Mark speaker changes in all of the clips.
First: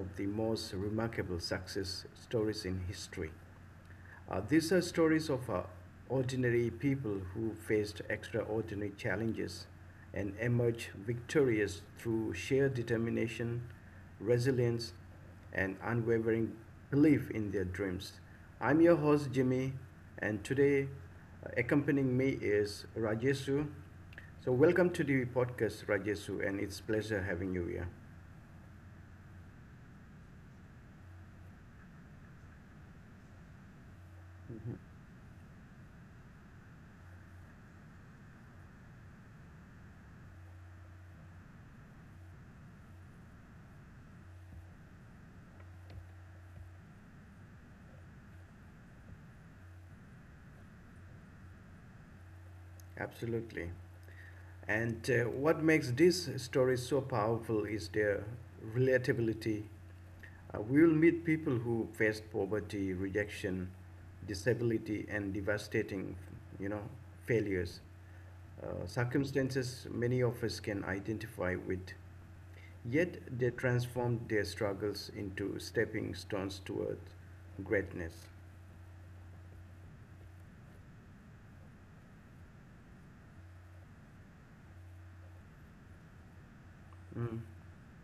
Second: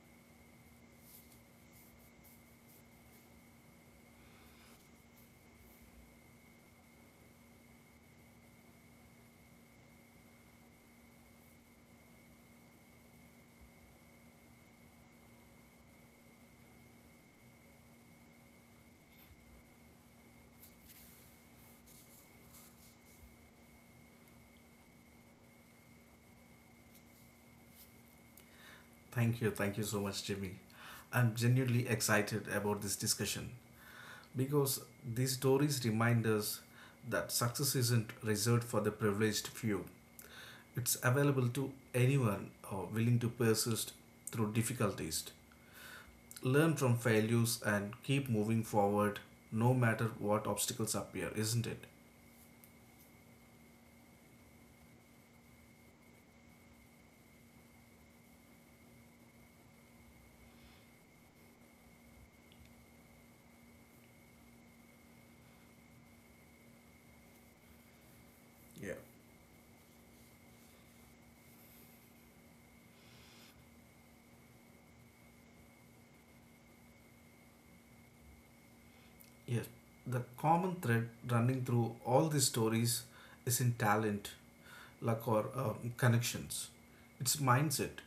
Speaker 1: of the most remarkable success stories in history. These are stories of ordinary people who faced extraordinary challenges and emerged victorious through sheer determination, resilience, and unwavering belief in their dreams. I'm your host, Jimmy, and today accompanying me is Rajesu. So, welcome to the podcast, Rajesu, and it's pleasure having you here.
Speaker 2: Thank you. Thank you so much, Jimmy. I'm genuinely excited about this discussion because these stories remind us that success isn't reserved for the privileged few. It's available to anyone willing to persist through difficulties, learn from failures, and keep moving forward no matter what obstacles appear, isn't it?
Speaker 1: Absolutely. And what makes these stories so powerful is their relatability. We will meet people who faced poverty, rejection, disability, and devastating, you know, failures.
Speaker 2: Yeah.
Speaker 1: Circumstances many of us can identify with. Yet they transformed their struggles into stepping stones toward greatness.
Speaker 2: Yes, the common thread running through all these stories is in talent, luck, or connections. It's
Speaker 1: Mm.
Speaker 2: mindset.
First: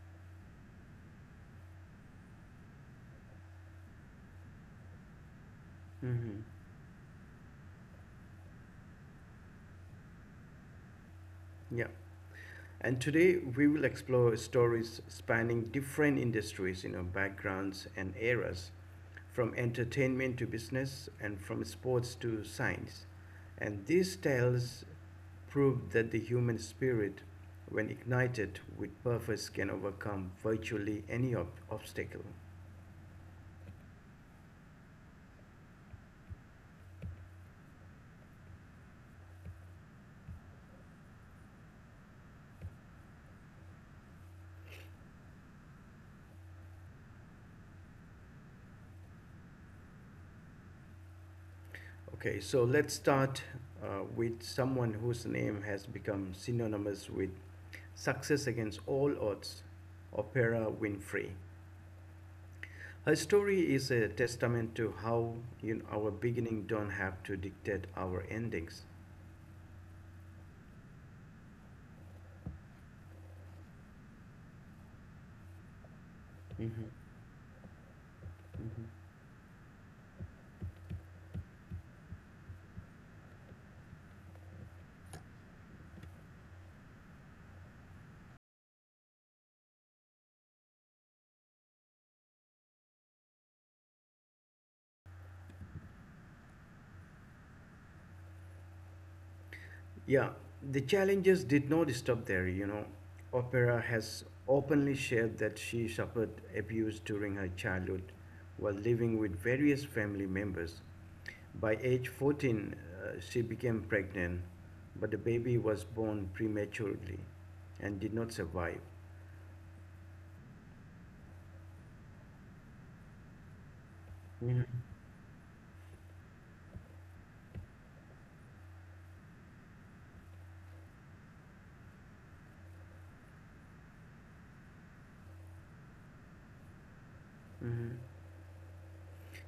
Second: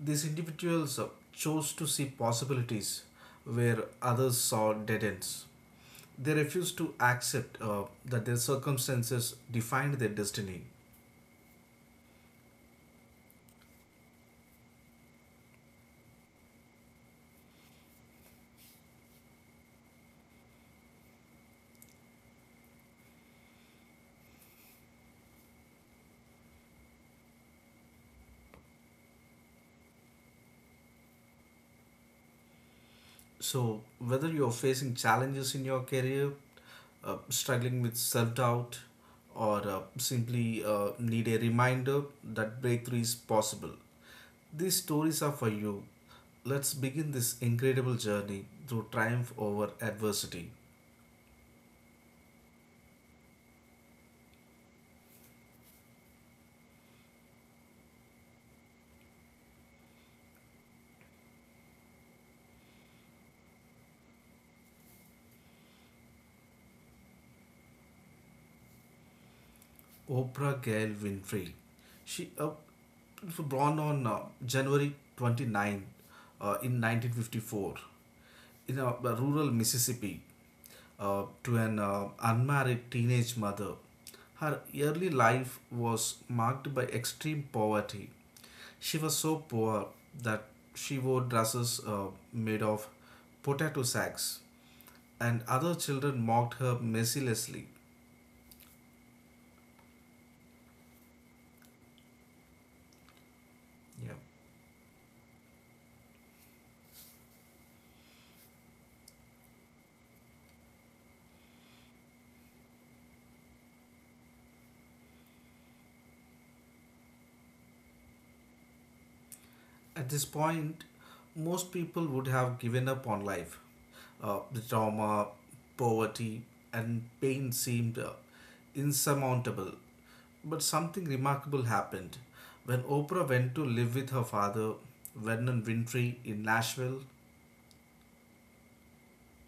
Speaker 2: These individuals chose to see possibilities where others saw dead ends. They
Speaker 1: Hmm.
Speaker 2: refused to accept that their circumstances defined their destiny.
Speaker 1: Yeah. And today we will explore stories spanning different industries, backgrounds and eras, from entertainment to business and from sports to science. And these tales prove that the human spirit, when ignited with purpose, can overcome virtually any obstacle.
Speaker 2: So, whether you're facing challenges in your career, struggling with self doubt, or simply need a reminder that breakthrough is possible, these stories are for you. Let's begin this incredible journey through triumph over adversity.
Speaker 1: Okay, so let's start with someone whose name has become synonymous with success against all odds, Oprah Winfrey. Her story is a testament to how, our beginning don't have to dictate our endings.
Speaker 2: Oprah Gail Winfrey. She was born on January 9, in 1954 in rural Mississippi, to an unmarried teenage mother. Her early life was marked by extreme poverty. She was so poor that she wore dresses made of potato sacks, and other children mocked her mercilessly.
Speaker 1: Yeah, the challenges did not stop there, Opera
Speaker 2: Yeah.
Speaker 1: has openly shared that she suffered abuse during her childhood while living with various family members. By age 14, she became pregnant, but the baby was born prematurely and did not survive.
Speaker 2: At this point, most people would have given up on life. The
Speaker 1: Mhm.
Speaker 2: trauma, poverty, and pain seemed insurmountable. But something remarkable happened. When Oprah went to live with her father, Vernon Winfrey, in Nashville.
Speaker 1: Hmm.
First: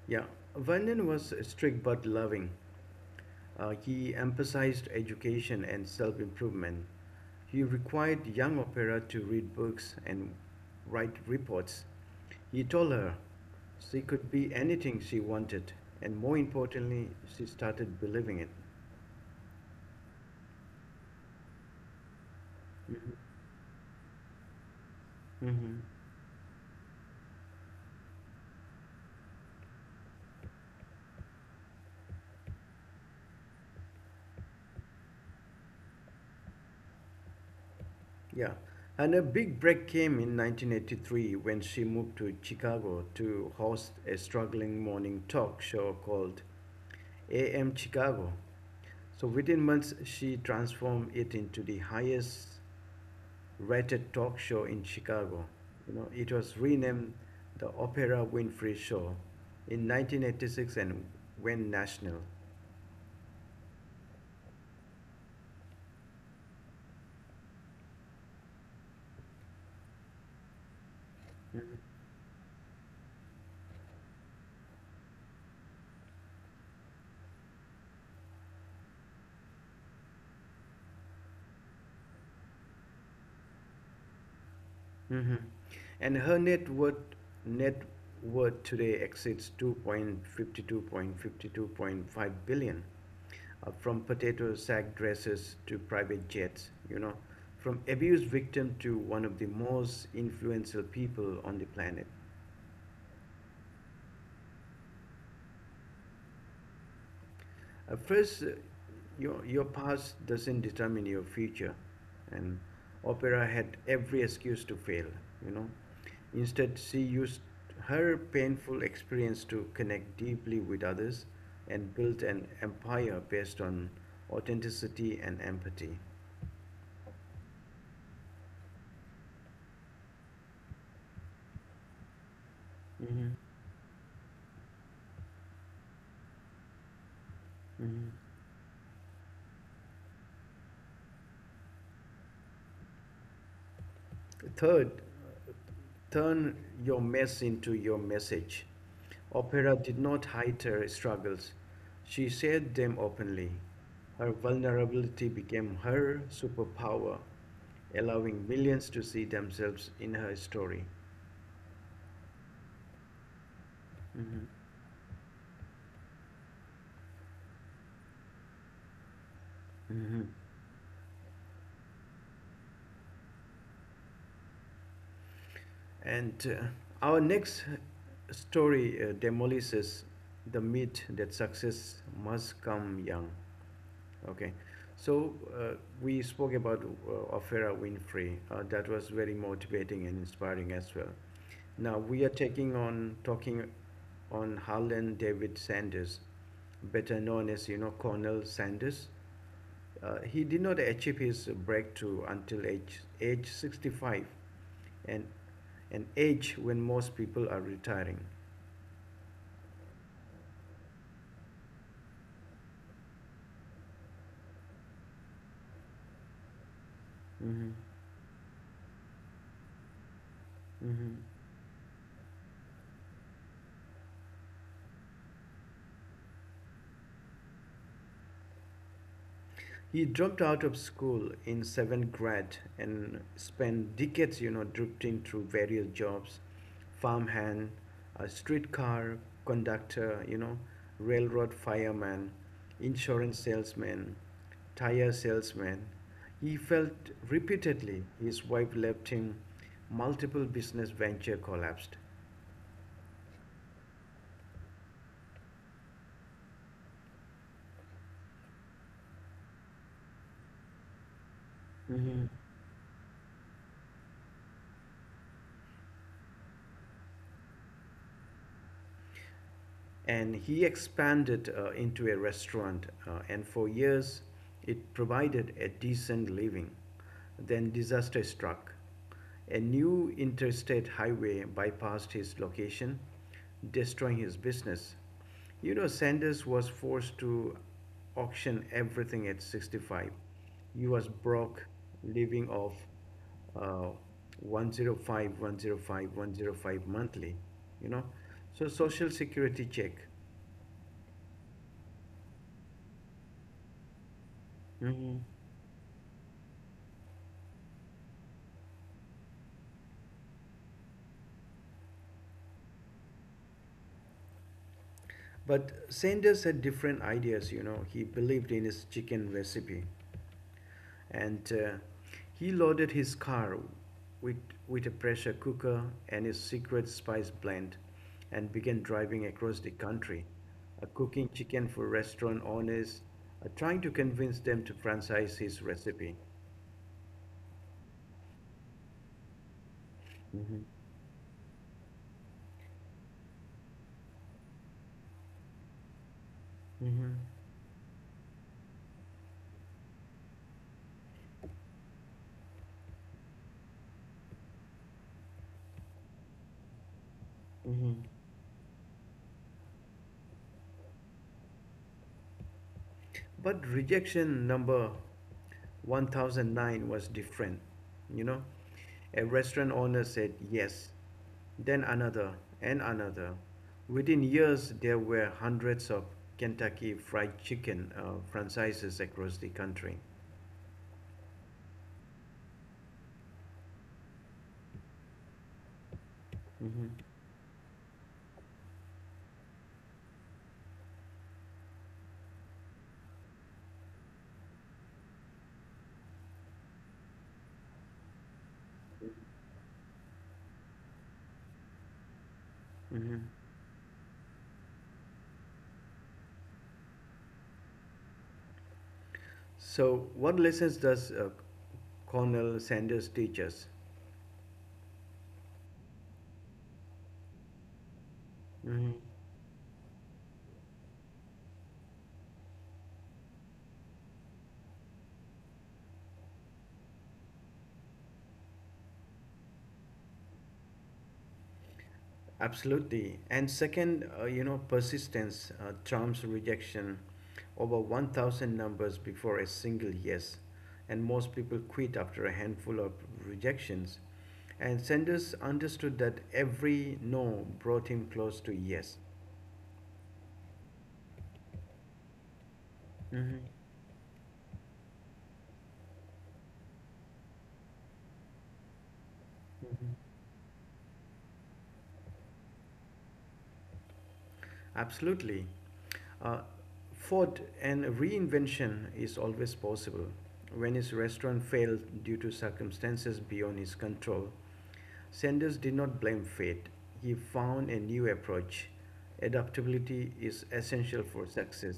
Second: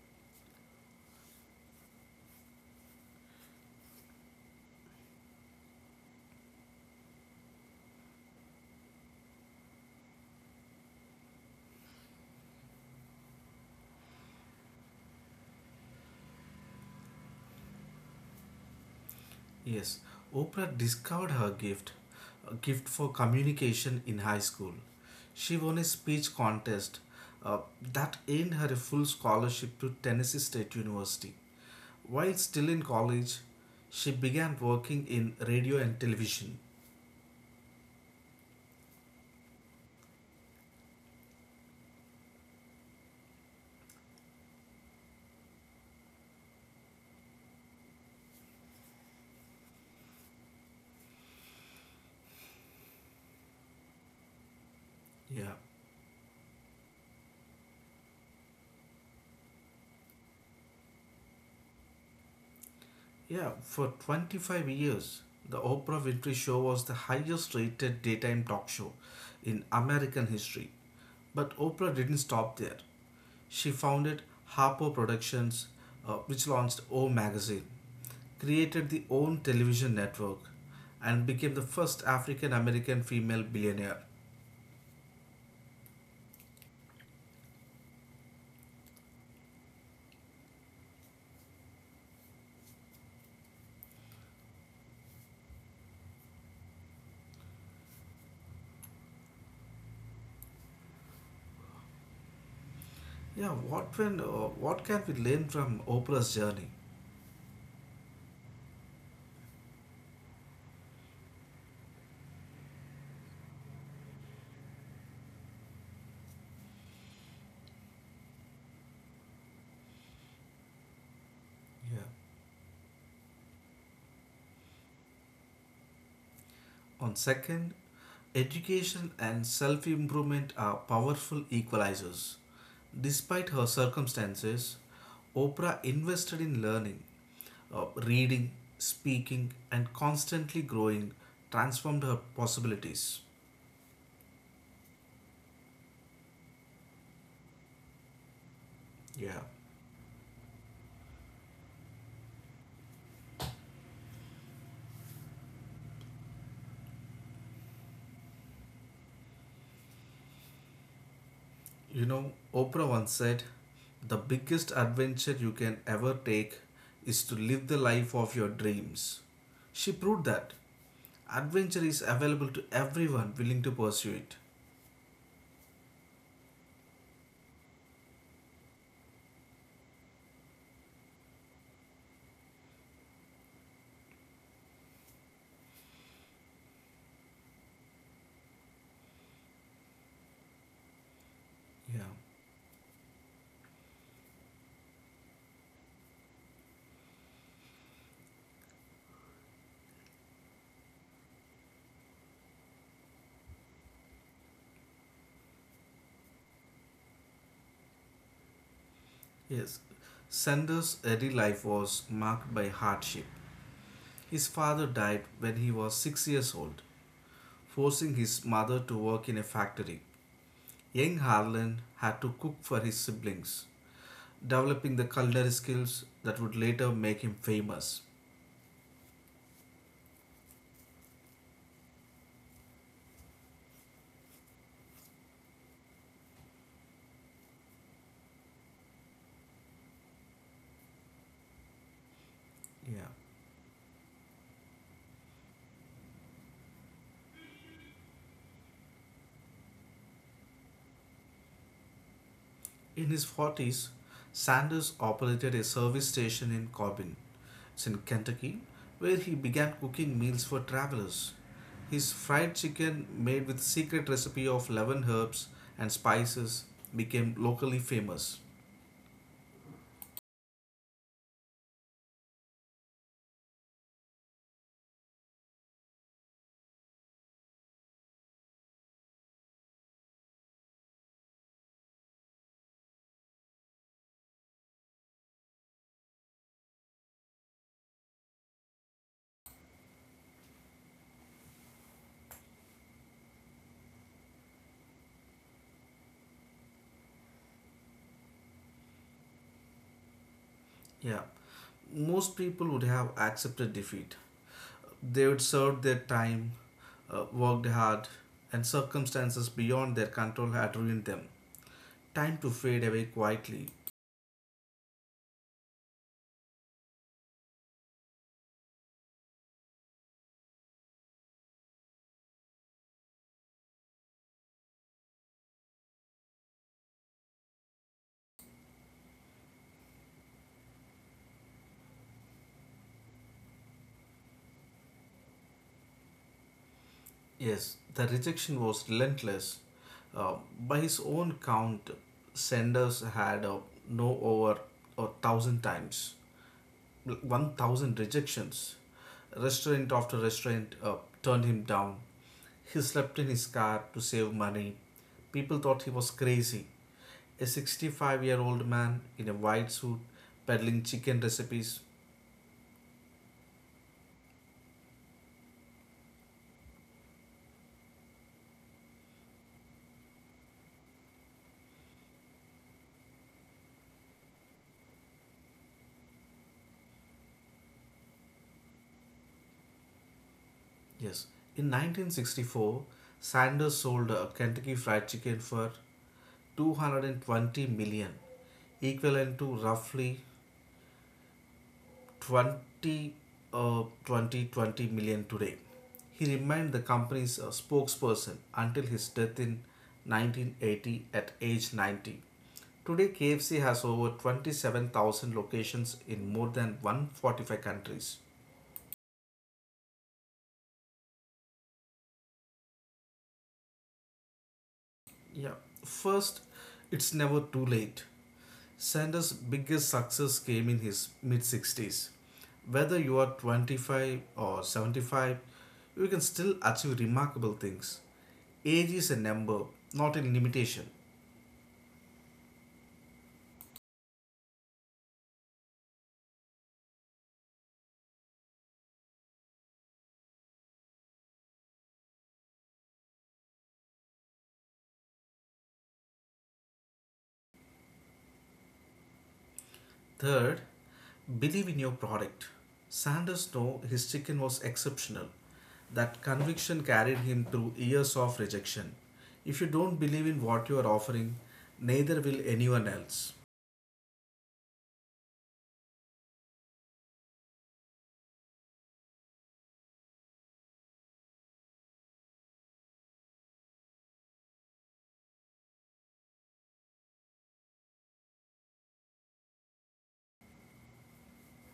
Speaker 1: Yeah, Vernon was strict but loving. He emphasized education and self improvement. He required young opera to read books and write reports. He told her she could be anything she wanted, and more importantly, she started believing it.
Speaker 2: Yes, Oprah discovered her gift, a gift for
Speaker 1: Hmm.
Speaker 2: communication in high school. She won
Speaker 1: Hmm.
Speaker 2: a speech contest uh, that earned her a full scholarship to Tennessee State University. While still in college, she began working in radio and television.
Speaker 1: Yeah, and a big break came in 1983 when she moved to Chicago to host a struggling morning talk show called AM Chicago. So within months, she transformed it into the highest rated talk show in Chicago.
Speaker 2: Yeah,
Speaker 1: You know, it was renamed the Opera Winfrey Show in 1986 and went national.
Speaker 2: yeah, for 25 years, the Oprah Winfrey Show was the highest rated daytime talk show in American history. But
Speaker 1: Mhm.
Speaker 2: Oprah didn't stop there. She founded Harpo Productions, which launched O Magazine, created the OWN television network, and became the first African American female billionaire.
Speaker 1: Hmm. And her net worth today exceeds 2.52.52.5 billion, from potato sack dresses to private jets, from abuse victim to one of the most influential people on the planet.
Speaker 2: Yeah, what can we learn from Oprah's journey?
Speaker 1: First, your past doesn't determine your future, and opera had every excuse to fail, you know. Instead, she used her painful experience to connect deeply with others and
Speaker 2: Yeah.
Speaker 1: built an empire based on authenticity and empathy.
Speaker 2: On education and self improvement are powerful equalizers.
Speaker 1: Mm-hmm.
Speaker 2: Despite her circumstances, Oprah invested in learning,
Speaker 1: Mm-hmm.
Speaker 2: reading, speaking, and constantly growing transformed her possibilities.
Speaker 1: Third, turn your mess into your message.
Speaker 2: Yeah.
Speaker 1: Opera did not hide her struggles, she shared them openly. Her vulnerability became her superpower, allowing millions to see themselves in her story.
Speaker 2: You know, Oprah once said, "The
Speaker 1: Mhm.
Speaker 2: biggest adventure you can ever take is to live the life of your dreams." She
Speaker 1: Mhm.
Speaker 2: proved that adventure is available to everyone willing to pursue it.
Speaker 1: And our next story demolishes the myth that success must come young. Okay. So we spoke about Oprah Winfrey. That was very motivating and inspiring as well. Now
Speaker 2: Yeah.
Speaker 1: we are taking on talking on Harlan David Sanders, better known as, Colonel Sanders. He did not achieve his breakthrough until age 65, and an age when most people are retiring.
Speaker 2: Yes. Sanders' early life was marked by hardship. His father died when he was 6 years old,
Speaker 1: Mm-hmm.
Speaker 2: forcing his mother to work in a factory.
Speaker 1: Mm-hmm.
Speaker 2: Young Harlan had to cook for his siblings, developing the culinary skills that would later make him famous.
Speaker 1: He dropped out of school in seventh grade and spent decades, drifting through various jobs: farmhand, a streetcar conductor, railroad fireman,
Speaker 2: Yeah.
Speaker 1: insurance salesman, tire salesman. He felt repeatedly, his wife left him, multiple business venture collapsed.
Speaker 2: In his 40s, Sanders operated a service station in Corbin, it's in Kentucky, where he began cooking meals for travelers. His
Speaker 1: Mm-hmm.
Speaker 2: fried chicken, made with secret recipe of 11 herbs and spices, became locally famous.
Speaker 1: And he expanded into a restaurant, and for years it provided a decent living. Then disaster struck. A new interstate highway bypassed his location, destroying his business. You know, Sanders was forced to auction everything. At 65 he was broke, living off uh, 105 monthly, you know. So social security check.
Speaker 2: Yeah, most people would have accepted defeat.
Speaker 1: Hmm.
Speaker 2: They would serve their time, worked hard, and circumstances beyond their control had ruined them. Time to fade away quietly.
Speaker 1: But Sanders had different ideas, He believed in his chicken recipe, and he loaded his car with a pressure cooker and his secret spice blend, and began driving across the country, cooking chicken for restaurant owners, trying to convince them to franchise his recipe.
Speaker 2: Yes, the rejection was relentless. Uh,
Speaker 1: Mhm.
Speaker 2: by his own count, Sanders had no over a thousand times.
Speaker 1: Hmm.
Speaker 2: 1,000 rejections. Restaurant after restaurant turned him down. He slept in his car to save money. People thought he was crazy. A
Speaker 1: Hmm.
Speaker 2: 65-year-old man in a white suit peddling chicken recipes.
Speaker 1: But rejection number 1009 was different, you know. A restaurant owner said yes, then another and another. Within years, there were hundreds of Kentucky Fried Chicken franchises across the country.
Speaker 2: Yes, in 1964, Sanders sold a Kentucky Fried Chicken for
Speaker 1: Hmm.
Speaker 2: 220 million, equivalent to roughly 20, uh, twenty twenty million today. He remained the company's spokesperson until his death in 1980 at age 90. Today,
Speaker 1: Hmm.
Speaker 2: KFC has over 27,000 locations in more than 145 countries.
Speaker 1: So, what lessons does Cornell Sanders teach us?
Speaker 2: Yeah, first, it's never too late.
Speaker 1: Hmm.
Speaker 2: Sanders' biggest success came in his mid 60s. Whether you are 25 or 75, you can still achieve remarkable things. Age is a number, not a limitation.
Speaker 1: Absolutely. And second, persistence trumps rejection: over 1,000 numbers before a single yes. And most people quit after a handful of rejections. And Sanders understood that every no brought him close to yes.
Speaker 2: Third, believe in your product.
Speaker 1: Hmm.
Speaker 2: Sanders knew his chicken was exceptional. That conviction carried him through years of rejection. If you don't believe in what you are offering, neither will anyone else.
Speaker 1: Absolutely. Uh, Food and reinvention is always possible. When his restaurant failed due to circumstances beyond his control, Sanders did not blame fate. He found a new approach. Adaptability is essential for success.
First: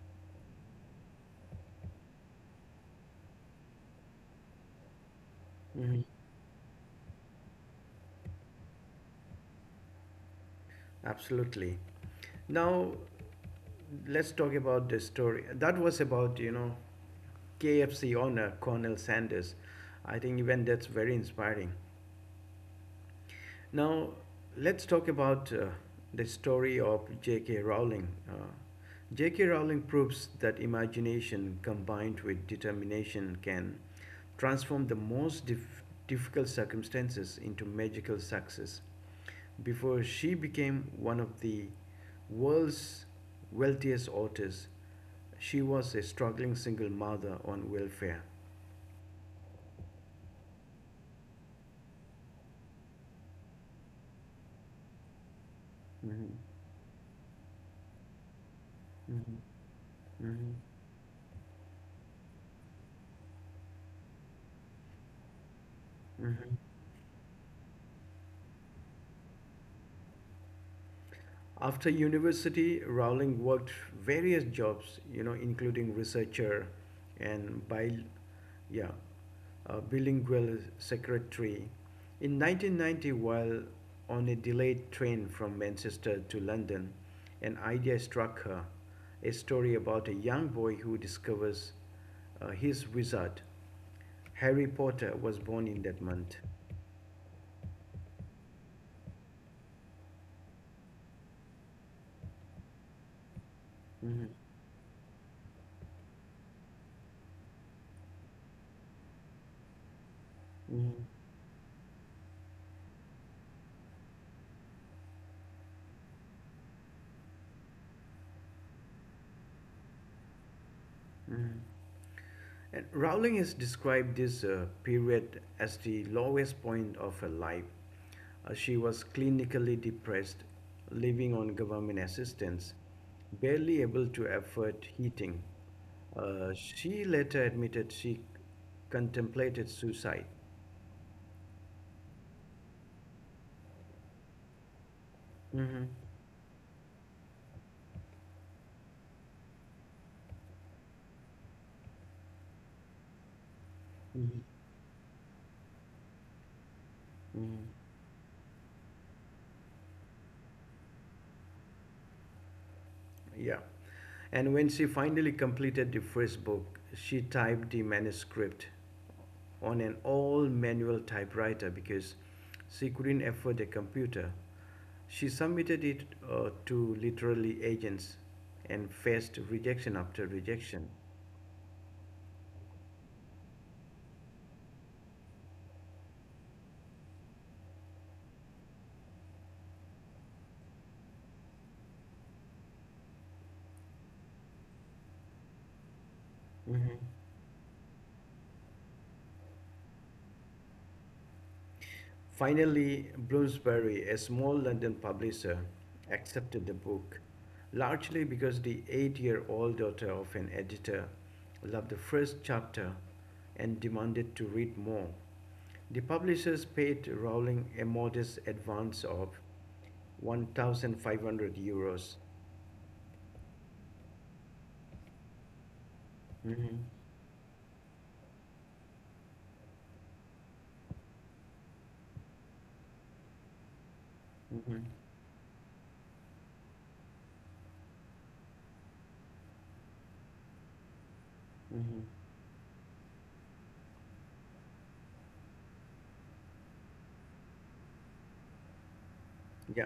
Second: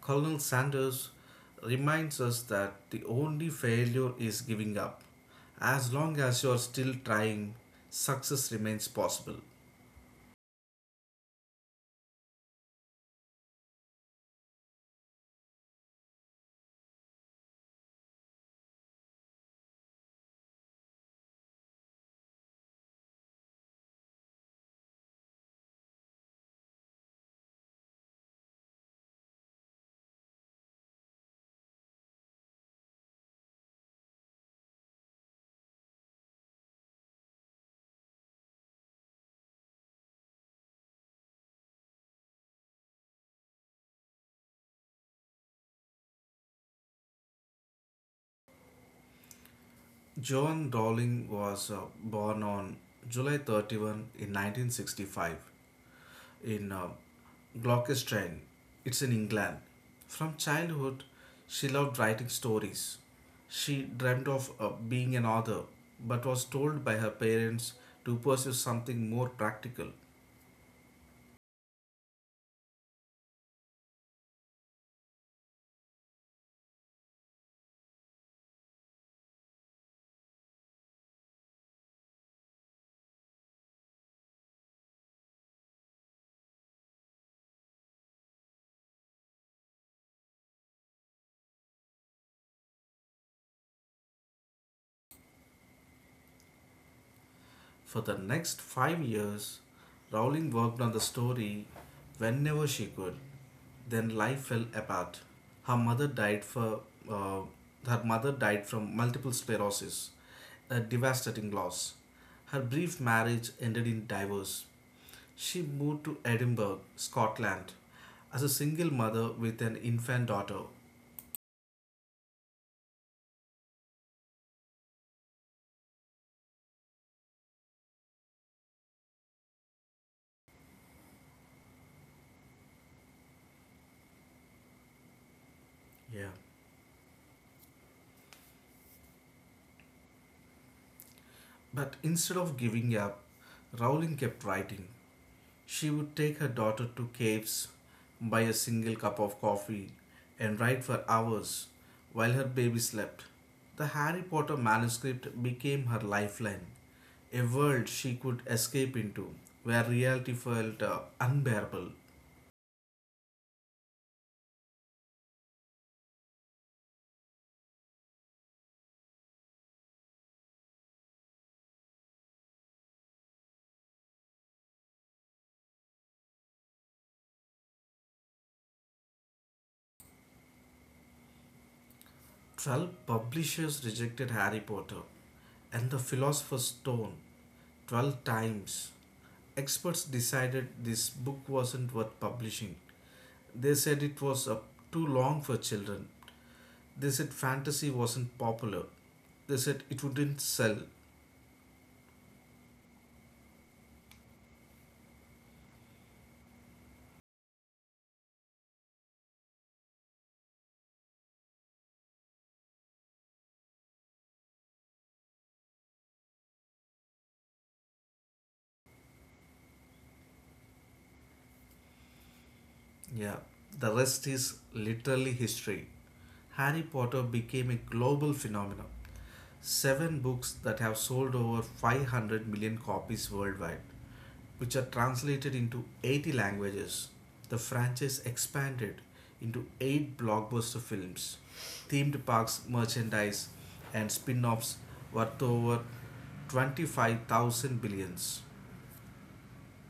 Speaker 2: Colonel Sanders reminds us that the only failure is giving up. As
Speaker 1: Mhm.
Speaker 2: long as you're still trying, success remains possible.
Speaker 1: Absolutely. Now, let's talk about the story. That was about, KFC owner Colonel Sanders. I think even that's very inspiring. Now, let's talk about the story of J.K. Rowling. J.K. Rowling proves that imagination combined with determination can transform the most difficult circumstances into magical success. Before she became one of the world's wealthiest authors, she was a struggling single mother on welfare.
Speaker 2: John Dowling was born on July 31st in 1965
Speaker 1: Mhm.
Speaker 2: in Gloucestershire. It's in
Speaker 1: Mhm.
Speaker 2: England. From
Speaker 1: Mhm.
Speaker 2: childhood, she loved writing stories. She dreamt of being an author, but was
Speaker 1: Mhm.
Speaker 2: told by her parents to pursue something more practical.
Speaker 1: After university, Rowling worked various jobs, including researcher and yeah, bilingual secretary. In 1990, while on a delayed train from Manchester to London, an idea struck her: a story about a young boy who discovers his wizard. Harry Potter was born in that month.
Speaker 2: For the next 5 years, Rowling worked on the story whenever she could. Then life
Speaker 1: Hmm.
Speaker 2: fell apart. Her mother died for uh, Her mother died from multiple sclerosis, a
Speaker 1: Hmm.
Speaker 2: devastating loss. Her brief marriage ended in divorce. She moved to Edinburgh, Scotland, as a single mother with an infant daughter.
Speaker 1: Hmm. And Rowling has described this period as the lowest point of her life. She was clinically depressed, living on government assistance, barely able to afford heating.
Speaker 2: Yeah.
Speaker 1: She later admitted she contemplated suicide.
Speaker 2: But instead of giving up, Rowling kept writing. She
Speaker 1: Mm-hmm.
Speaker 2: would take her daughter to caves, buy a single cup of coffee, and write for hours while her baby slept. The Harry
Speaker 1: Mm-hmm.
Speaker 2: Potter manuscript became her lifeline, a
Speaker 1: Mm-hmm.
Speaker 2: world she could escape into where reality felt unbearable.
Speaker 1: Yeah. And when she finally completed the first book, she typed the manuscript on an old manual typewriter because she couldn't afford a computer. She submitted it to literary agents and faced rejection after rejection.
Speaker 2: 12 publishers rejected Harry Potter and the Philosopher's Stone 12 times. Experts decided this book wasn't worth publishing. They said it was too long for children.
Speaker 1: Mm-hmm.
Speaker 2: They said fantasy wasn't popular. They said it wouldn't sell.
Speaker 1: Finally, Bloomsbury, a small London publisher, accepted the book, largely because the 8 year old daughter of an editor loved the first chapter and demanded to read more. The publishers paid Rowling a modest advance of €1,500.
Speaker 2: Yeah, the rest is literally history. Harry
Speaker 1: Hmm.
Speaker 2: Potter became a global phenomenon. Seven books that have sold over 500 million copies worldwide, which are
Speaker 1: Hmm.
Speaker 2: translated into 80 languages. The franchise expanded into eight blockbuster films.
Speaker 1: Hmm.
Speaker 2: Themed parks, merchandise, and spin offs worth over 25,000 billions.
Speaker 1: Yeah.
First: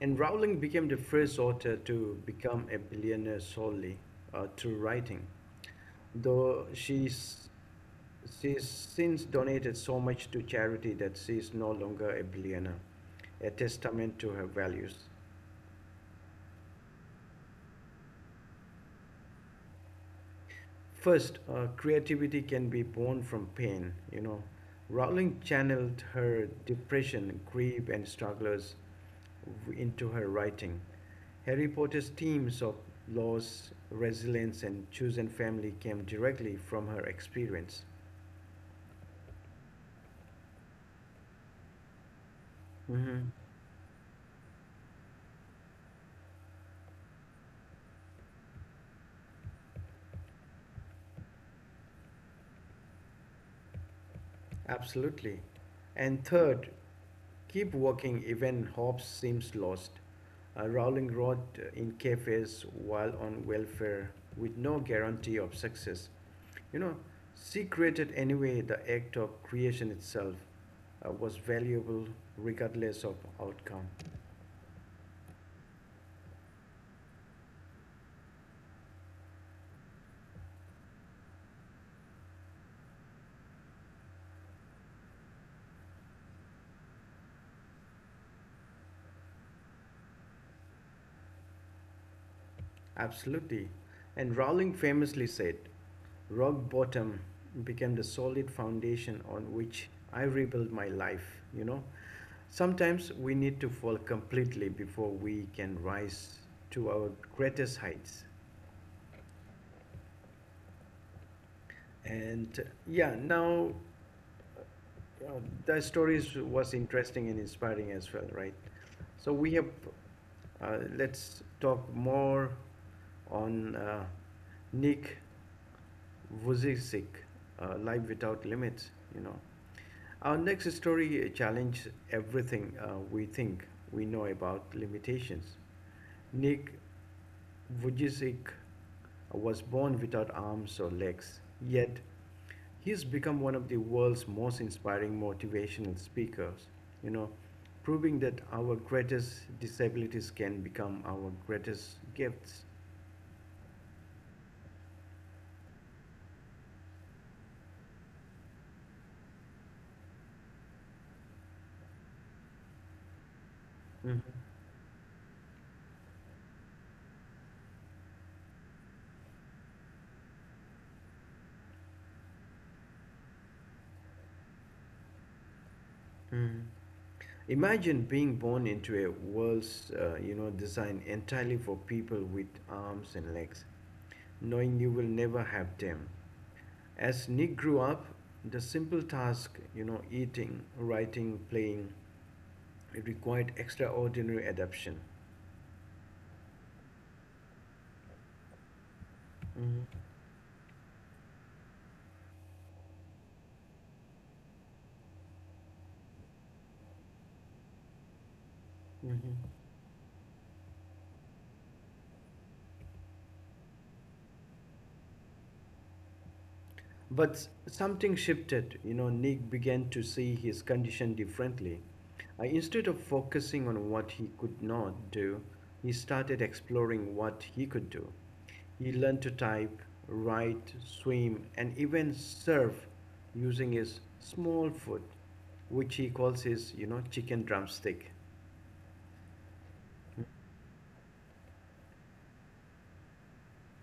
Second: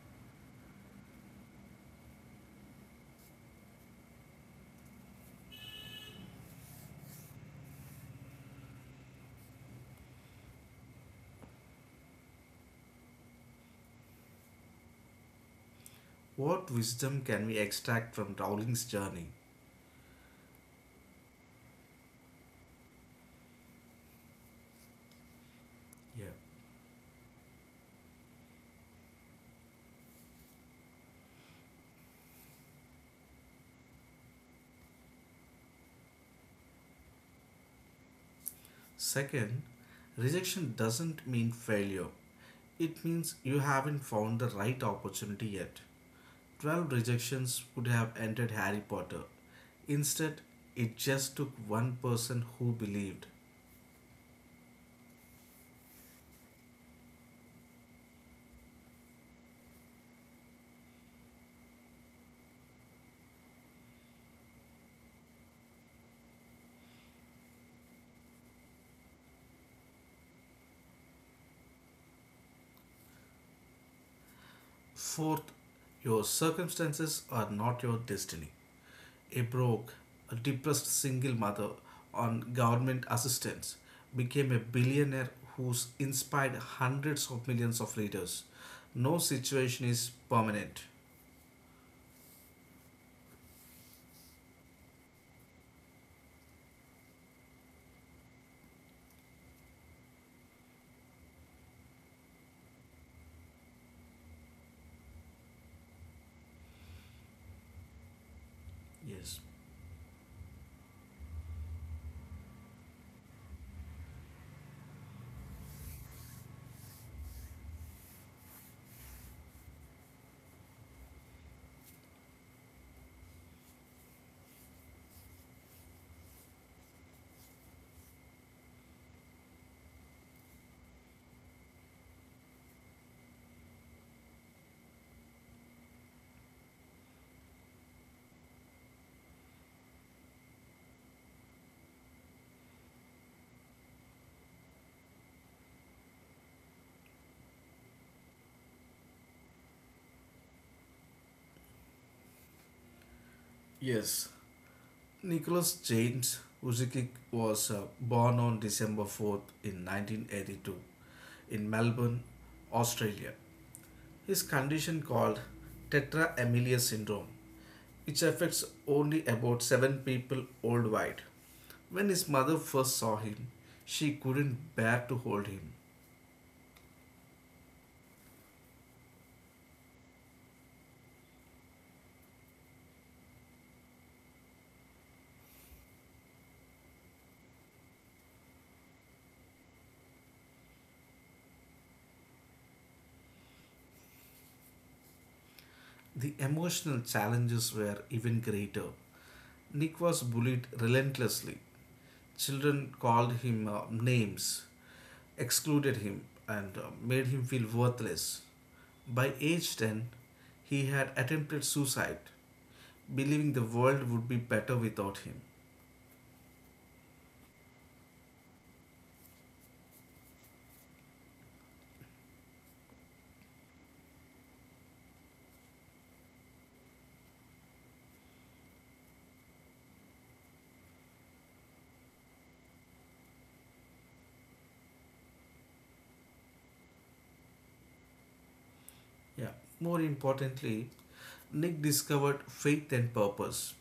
Speaker 1: And Rowling became the first author to become a billionaire solely through writing. Though she's since donated so much to charity that she is no longer a billionaire, a testament to her values.
Speaker 2: What wisdom can we extract from Rowling's journey?
Speaker 1: First, creativity can be born from pain. You know, Rowling channeled
Speaker 2: Yeah.
Speaker 1: her depression, grief, and struggles into her writing. Harry Potter's themes of loss, resilience, and chosen family came directly from her experience.
Speaker 2: Second, rejection doesn't mean failure. It
Speaker 1: Mm-hmm.
Speaker 2: means you haven't found the right opportunity yet. 12 rejections would have ended Harry Potter. Instead, it just took one person who believed.
Speaker 1: Absolutely. And third, keep working even Hobbes seems lost. Rowling wrote in cafes while on welfare with no guarantee of success. You know, she created anyway, the act of creation itself was valuable regardless of outcome.
Speaker 2: Fourth, your circumstances are not your destiny. A broke, a depressed single mother on government assistance became a billionaire who's inspired hundreds of millions of readers. No situation is permanent.
Speaker 1: Absolutely. And Rowling famously said, rock bottom became the solid foundation on which I rebuilt my life. You know, sometimes we need to fall completely before we can rise to our greatest heights.
Speaker 2: Yes.
Speaker 1: And now, uh, the stories was interesting and inspiring as well, right? So we have, let's talk more on Nick Vujicic, Life Without Limits, you know. Our next story challenges everything we think we know about limitations. Nick Vujicic was born without arms or legs, yet he has become one of the world's most inspiring motivational speakers, you know, proving that our greatest disabilities can become our greatest gifts.
Speaker 2: Yes. Nicholas James Uzikic was born on December 4th in 1982 in Melbourne, Australia.
Speaker 1: Mhm.
Speaker 2: His condition called tetra amelia syndrome, which affects only about 7 people worldwide. When his mother first saw him, she couldn't bear to hold him.
Speaker 1: Mm. Imagine being born into a world, designed entirely for people with arms and legs, knowing you will never have them. As Nick grew up, the simple task, eating, writing, playing, it required extraordinary adaptation.
Speaker 2: The emotional challenges were even greater.
Speaker 1: Mm-hmm.
Speaker 2: Nick was bullied relentlessly. Children called him names, excluded him and made him feel worthless.
Speaker 1: Mm-hmm.
Speaker 2: By age 10, he had attempted suicide, believing the world would be better without him.
Speaker 1: But something shifted. You know, Nick began to see his condition differently. Instead of focusing on what he could not do, he started exploring what he could do. He learned to type, write, swim, and even surf using his small foot, which he calls his, chicken drumstick.
Speaker 2: Yeah, more importantly, Nick discovered faith and purpose.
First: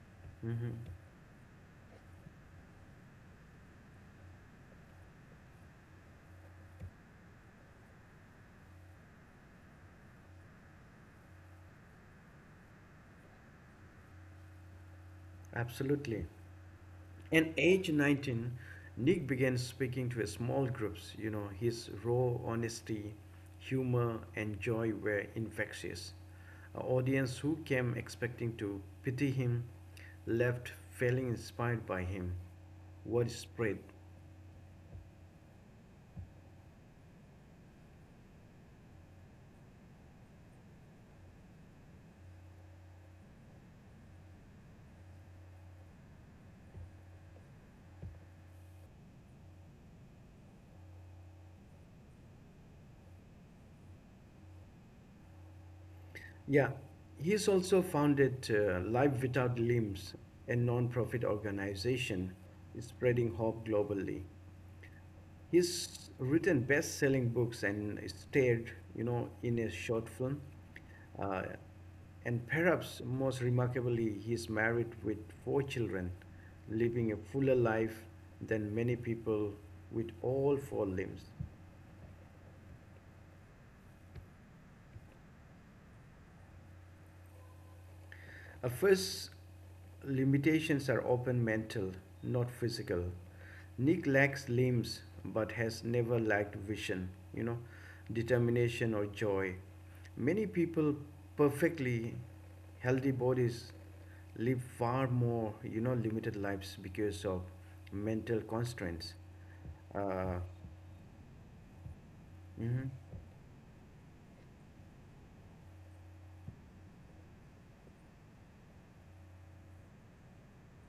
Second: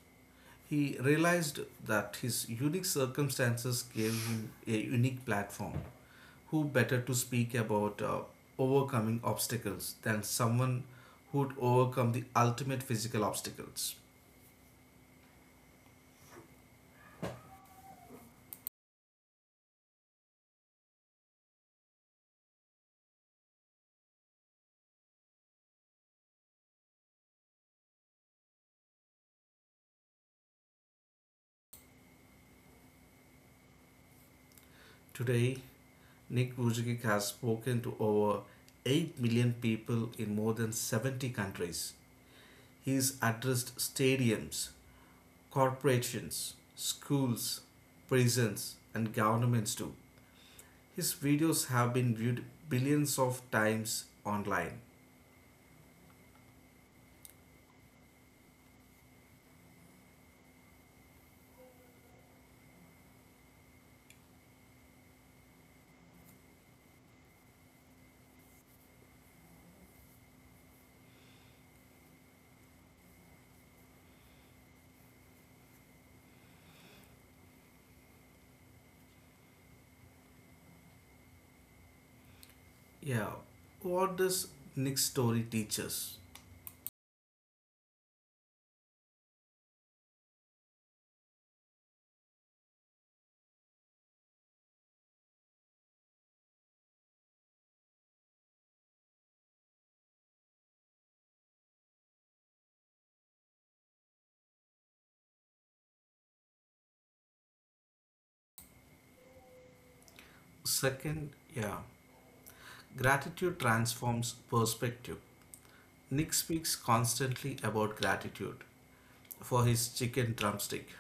Speaker 1: Mhm.
Speaker 2: He realized that his unique circumstances gave him a unique platform. Who better to speak about overcoming obstacles than someone who'd overcome the ultimate physical obstacles?
Speaker 1: Absolutely. At age 19, Nick began speaking to small groups. You know, his raw honesty, humor, and joy were infectious. An audience who came expecting to pity him left feeling inspired by him. Word spread.
Speaker 2: Today, Nick Vujicic has spoken to over 8 million people in more than 70 countries. He's addressed stadiums, corporations, schools, prisons, and governments too. His videos have been viewed billions of times online.
Speaker 1: Yeah, he's also founded Life Without Limbs, a non profit organization spreading hope globally. He's written best-selling books and starred, in a short film. Uh, and perhaps most remarkably, he's married with four children, living a fuller life than many people with all four limbs.
Speaker 2: Yeah, what does Nick's story teach us?
Speaker 1: First, limitations are often mental, not physical. Nick lacks limbs but has never lacked vision, determination or joy. Many people perfectly healthy bodies live far more, limited lives because of mental constraints. Uh,
Speaker 2: Second, yeah,
Speaker 1: mhm,
Speaker 2: gratitude transforms perspective. Nick speaks constantly about gratitude, for his chicken drumstick,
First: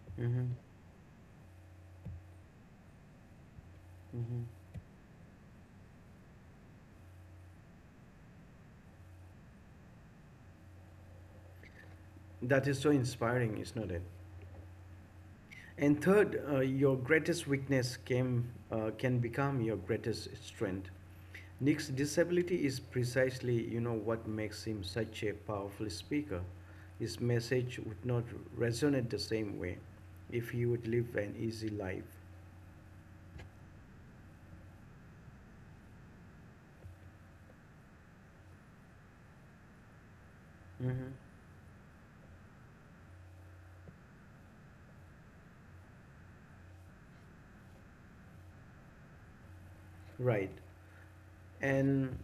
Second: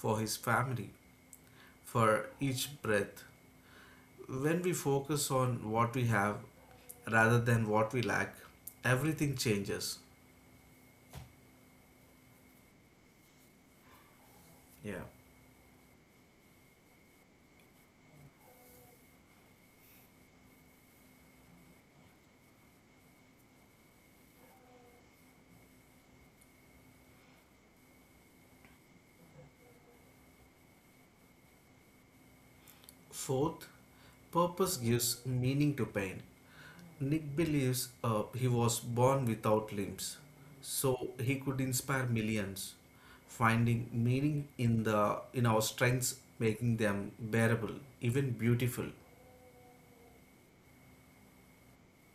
Speaker 2: for his
Speaker 1: mhm,
Speaker 2: family, for each breath.
Speaker 1: mhm.
Speaker 2: When we focus on what we have rather than what we lack, everything changes.
Speaker 1: That is so inspiring, is not it?
Speaker 2: Yeah.
Speaker 1: And third, your greatest weakness can become your greatest strength. Nick's disability is precisely, what makes him such a powerful speaker. His message would not resonate the same way if he would live an easy life.
Speaker 2: Fourth, purpose gives meaning to pain. Nick believes he was born without limbs,
Speaker 1: Mm-hmm.
Speaker 2: so he could inspire millions, finding meaning in the in our strengths, making them bearable, even beautiful.
Speaker 1: Right. And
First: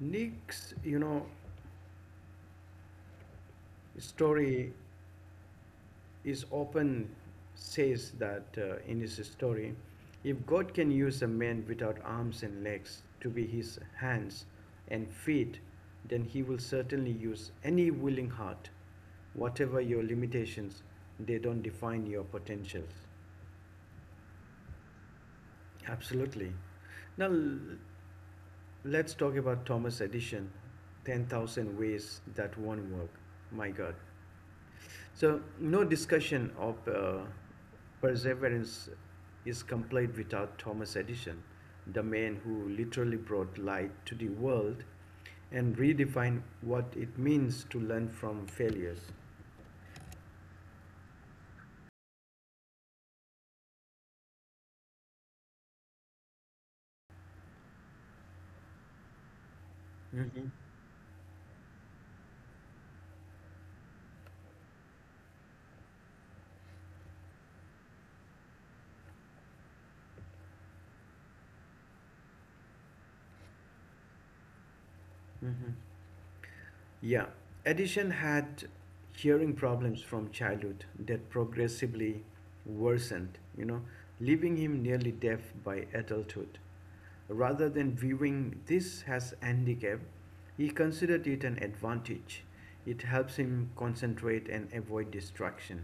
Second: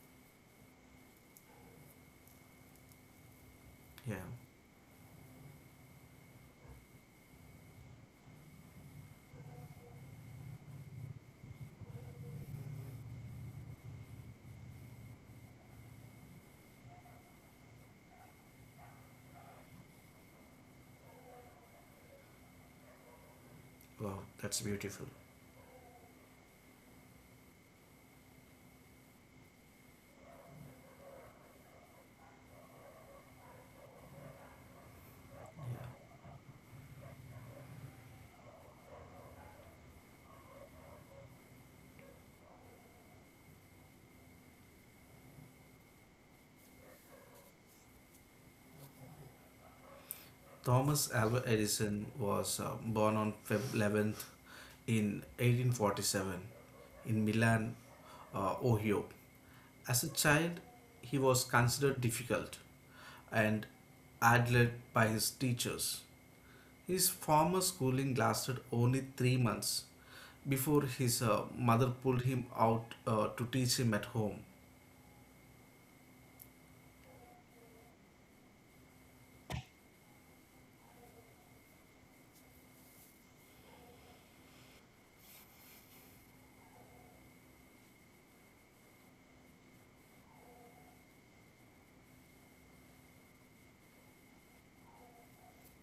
Speaker 1: Nick's,
Speaker 2: Yeah.
Speaker 1: story is often says that in his story, if God can use a man without arms and legs to be his hands and feet, then he will certainly use any willing heart. Whatever your limitations, they don't define your potentials.
Speaker 2: Wow, that's beautiful.
Speaker 1: Absolutely. Now let's talk about Thomas Edison, 10,000 ways that won't work. My God. So, no
Speaker 2: Yeah.
Speaker 1: discussion of perseverance is complete without Thomas Edison, the man who literally brought light to the world and redefined what it means to learn from failures.
Speaker 2: Thomas Alva Edison was born on February 11th in 1847 in Milan, Ohio. As a
Speaker 1: Hmm.
Speaker 2: child, he was considered difficult and admired by his teachers. His formal schooling lasted only 3 months before his mother pulled him out to teach him at home.
Speaker 1: Hmm. Yeah, Edison had hearing problems from childhood that progressively worsened, leaving him nearly deaf by adulthood. Rather than viewing this as a handicap, he considered it an advantage. It helps him concentrate and avoid distraction.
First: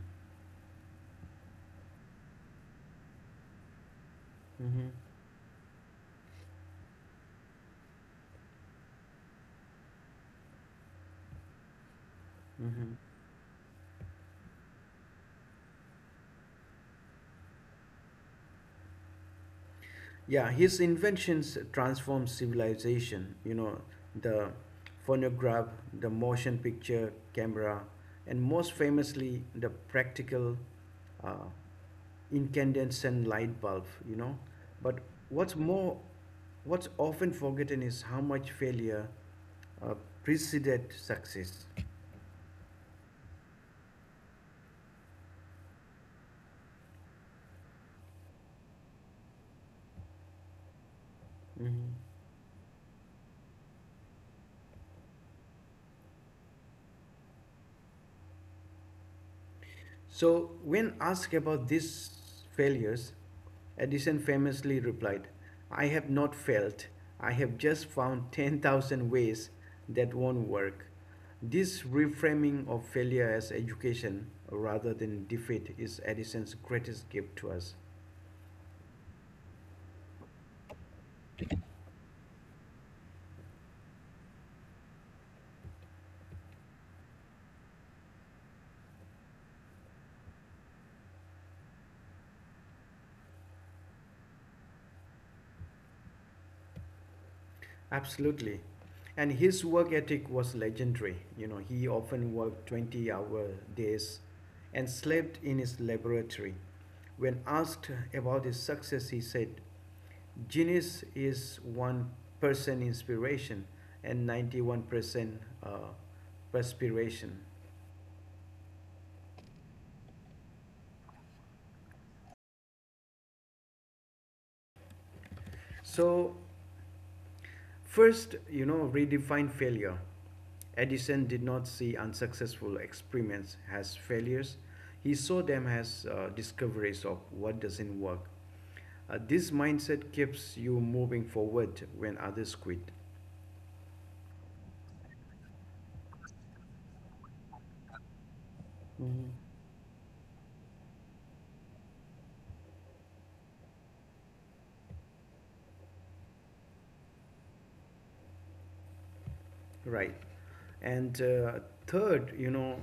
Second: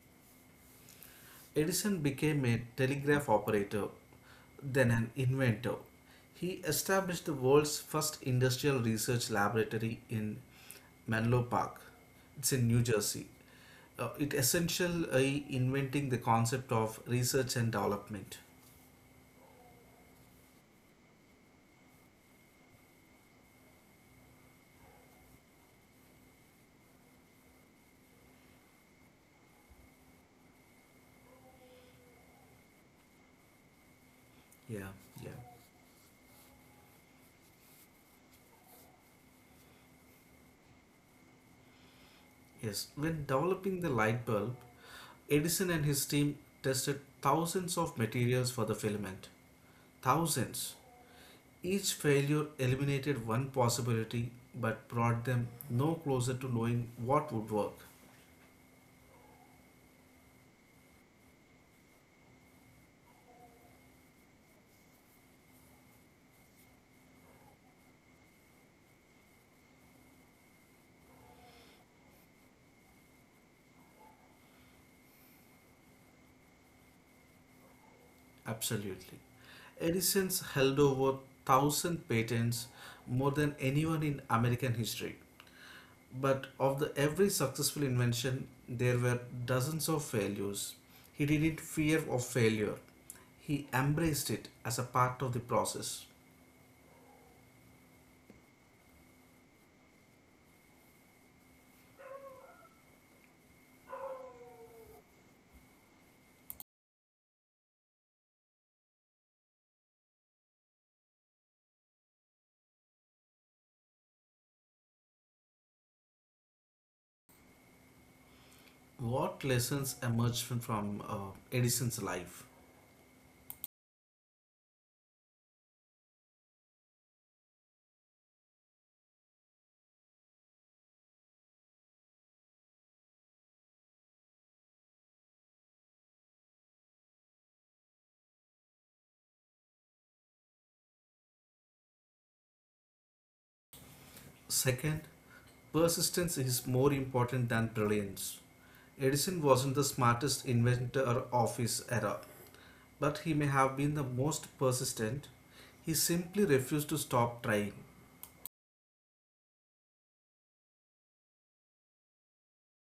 Speaker 2: Edison became a telegraph operator,
Speaker 1: Mm-hmm.
Speaker 2: then an inventor. He established the world's first industrial research laboratory in Menlo Park. It's in New
Speaker 1: Mm-hmm.
Speaker 2: Jersey. It essentially inventing the concept of research and development.
Speaker 1: Yeah, his inventions transformed civilization. The phonograph, the motion picture camera, and most famously, the practical uh, incandescent light bulb.
Speaker 2: Yeah,
Speaker 1: But
Speaker 2: yeah.
Speaker 1: what's more, what's often forgotten is how much failure uh, preceded success.
Speaker 2: Yes. When developing the light bulb, Edison and his team tested thousands of materials for the filament. Thousands.
Speaker 1: Mhm.
Speaker 2: Each failure eliminated one possibility but brought them no closer to knowing what would work.
Speaker 1: So, when asked about these failures, Edison famously replied, "I have not failed. I have just found 10,000 ways that won't work." This reframing of failure as education rather than defeat is Edison's greatest gift to us.
Speaker 2: Absolutely. Edison's held over 1000 patents, more than anyone in American history. But of the every successful invention, there were dozens of failures. He didn't fear of failure. He embraced it as a part of the process.
Speaker 1: Absolutely. And his work ethic was legendary. He often worked 20-hour days and slept in his laboratory. When asked about his success, he said, "Genius is 1% inspiration and 91% uh, perspiration."
Speaker 2: What lessons emerged from Edison's life?
Speaker 1: So, first, redefine failure. Edison did not see unsuccessful experiments as failures. He saw them as discoveries of what doesn't work. This mindset keeps you moving forward when others quit.
Speaker 2: Second, persistence is more important than brilliance. Edison wasn't the smartest inventor of his era, but he may have been the most persistent. He simply refused to stop trying.
Speaker 1: Right. And third,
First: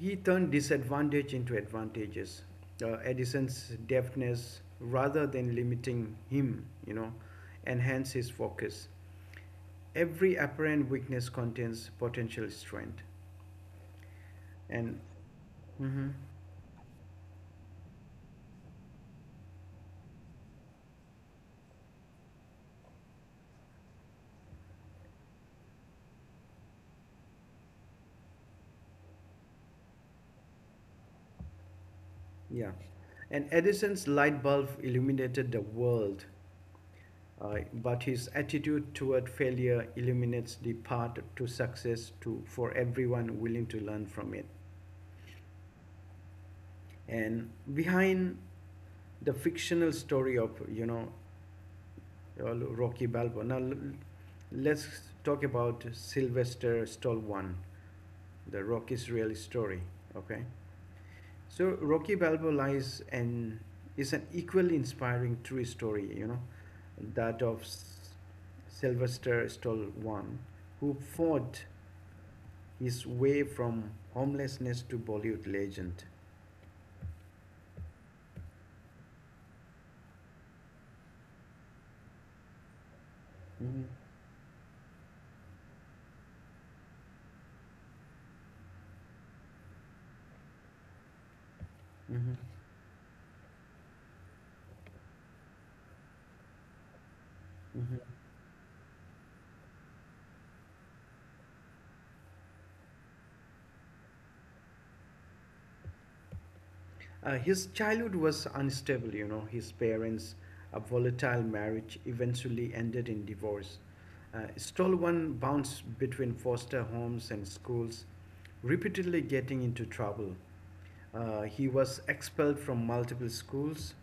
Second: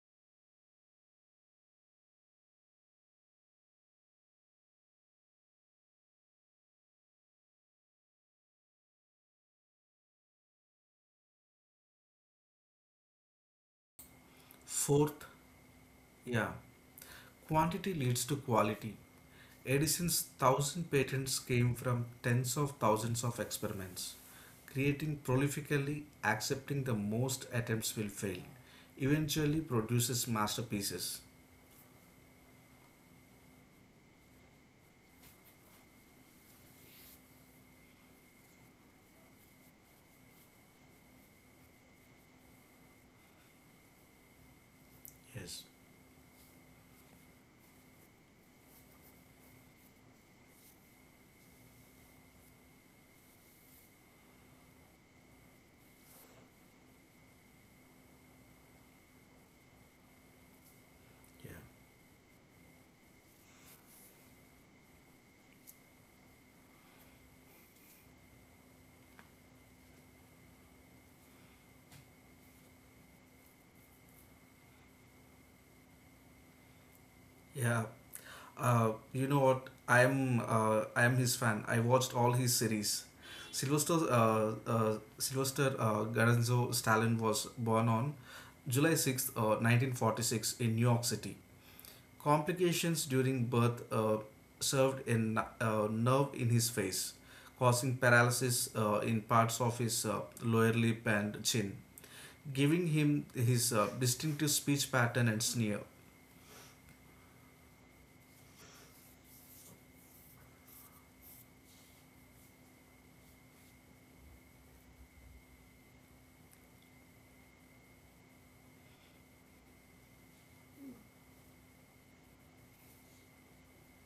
Speaker 1: he turned disadvantage into advantages. Edison's deafness, rather than limiting him, enhanced his focus. Every apparent weakness contains potential strength. and
Speaker 2: Fourth,
Speaker 1: mhm,
Speaker 2: yeah, quantity leads to quality. Edison's thousand patents came from tens of thousands of experiments. Creating prolifically, accepting the most attempts will fail, eventually produces masterpieces.
Speaker 1: yeah, and Edison's light bulb illuminated the world, but his attitude toward failure illuminates the path to success, to for everyone willing to learn from it.
Speaker 2: Yes.
Speaker 1: And behind the fictional story of Rocky Balboa, now let's talk about Sylvester Stallone, the Rocky's real story. Okay.
Speaker 2: Yeah.
Speaker 1: So Rocky Balboa lies and is an equally inspiring true story, that of Sylvester Stallone, who fought his way from homelessness to Bollywood legend.
Speaker 2: Yeah. You know what? I'm his fan. I watched all his series.
Speaker 1: Mhm,
Speaker 2: Sylvester Garanzo Stalin was born on July 6th, 1946 in New York City.
Speaker 1: mhm,
Speaker 2: Complications during birth served a nerve in his face, causing
Speaker 1: mhm.
Speaker 2: paralysis in parts of his lower lip and chin, giving him his distinctive speech pattern and sneer.
Speaker 1: His childhood was unstable. His parents, a volatile marriage, eventually ended in divorce. Stallone bounced between foster homes and schools, repeatedly getting into trouble. He was expelled from multiple schools.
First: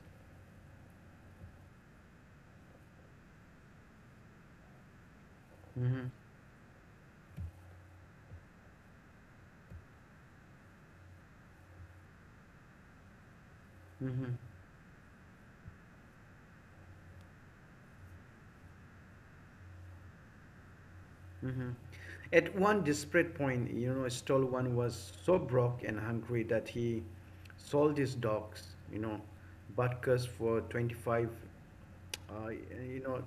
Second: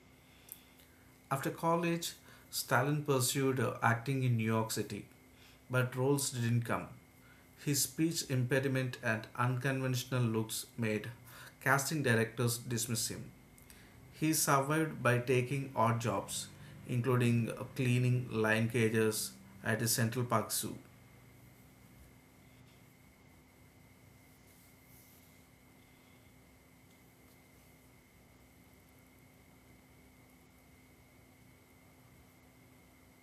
Speaker 2: After college, Stalin pursued acting in New York City, but
Speaker 1: Hmm.
Speaker 2: roles didn't come. His speech impediment and unconventional looks made casting directors dismiss him.
Speaker 1: Hmm.
Speaker 2: He survived by taking odd jobs, including cleaning lion cages at the Central Park Zoo.
Speaker 1: Hmm. At one desperate point, Stolwan was so broke and hungry that he sold his dogs, Butkus, for 25, uh, you know,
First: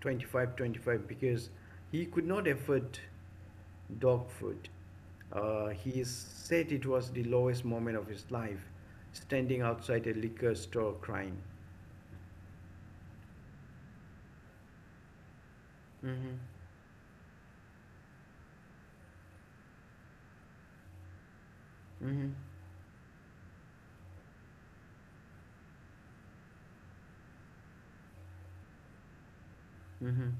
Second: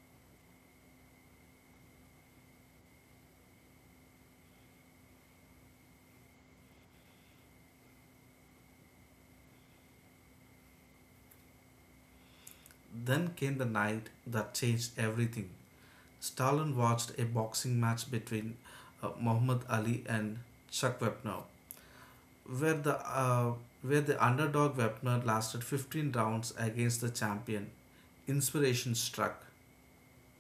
Speaker 1: 25, 25, because he could not afford dog food. He said it was the lowest moment of his life, standing outside a liquor store crying.
Speaker 2: Then came the night that changed everything.
Speaker 1: Hmm.
Speaker 2: Stalin watched a boxing match between Muhammad Ali and Chuck Wepner,
Speaker 1: Hmm.
Speaker 2: where the uh, where the underdog weaponer lasted 15 rounds against the champion. Inspiration struck.
Speaker 1: Hmm.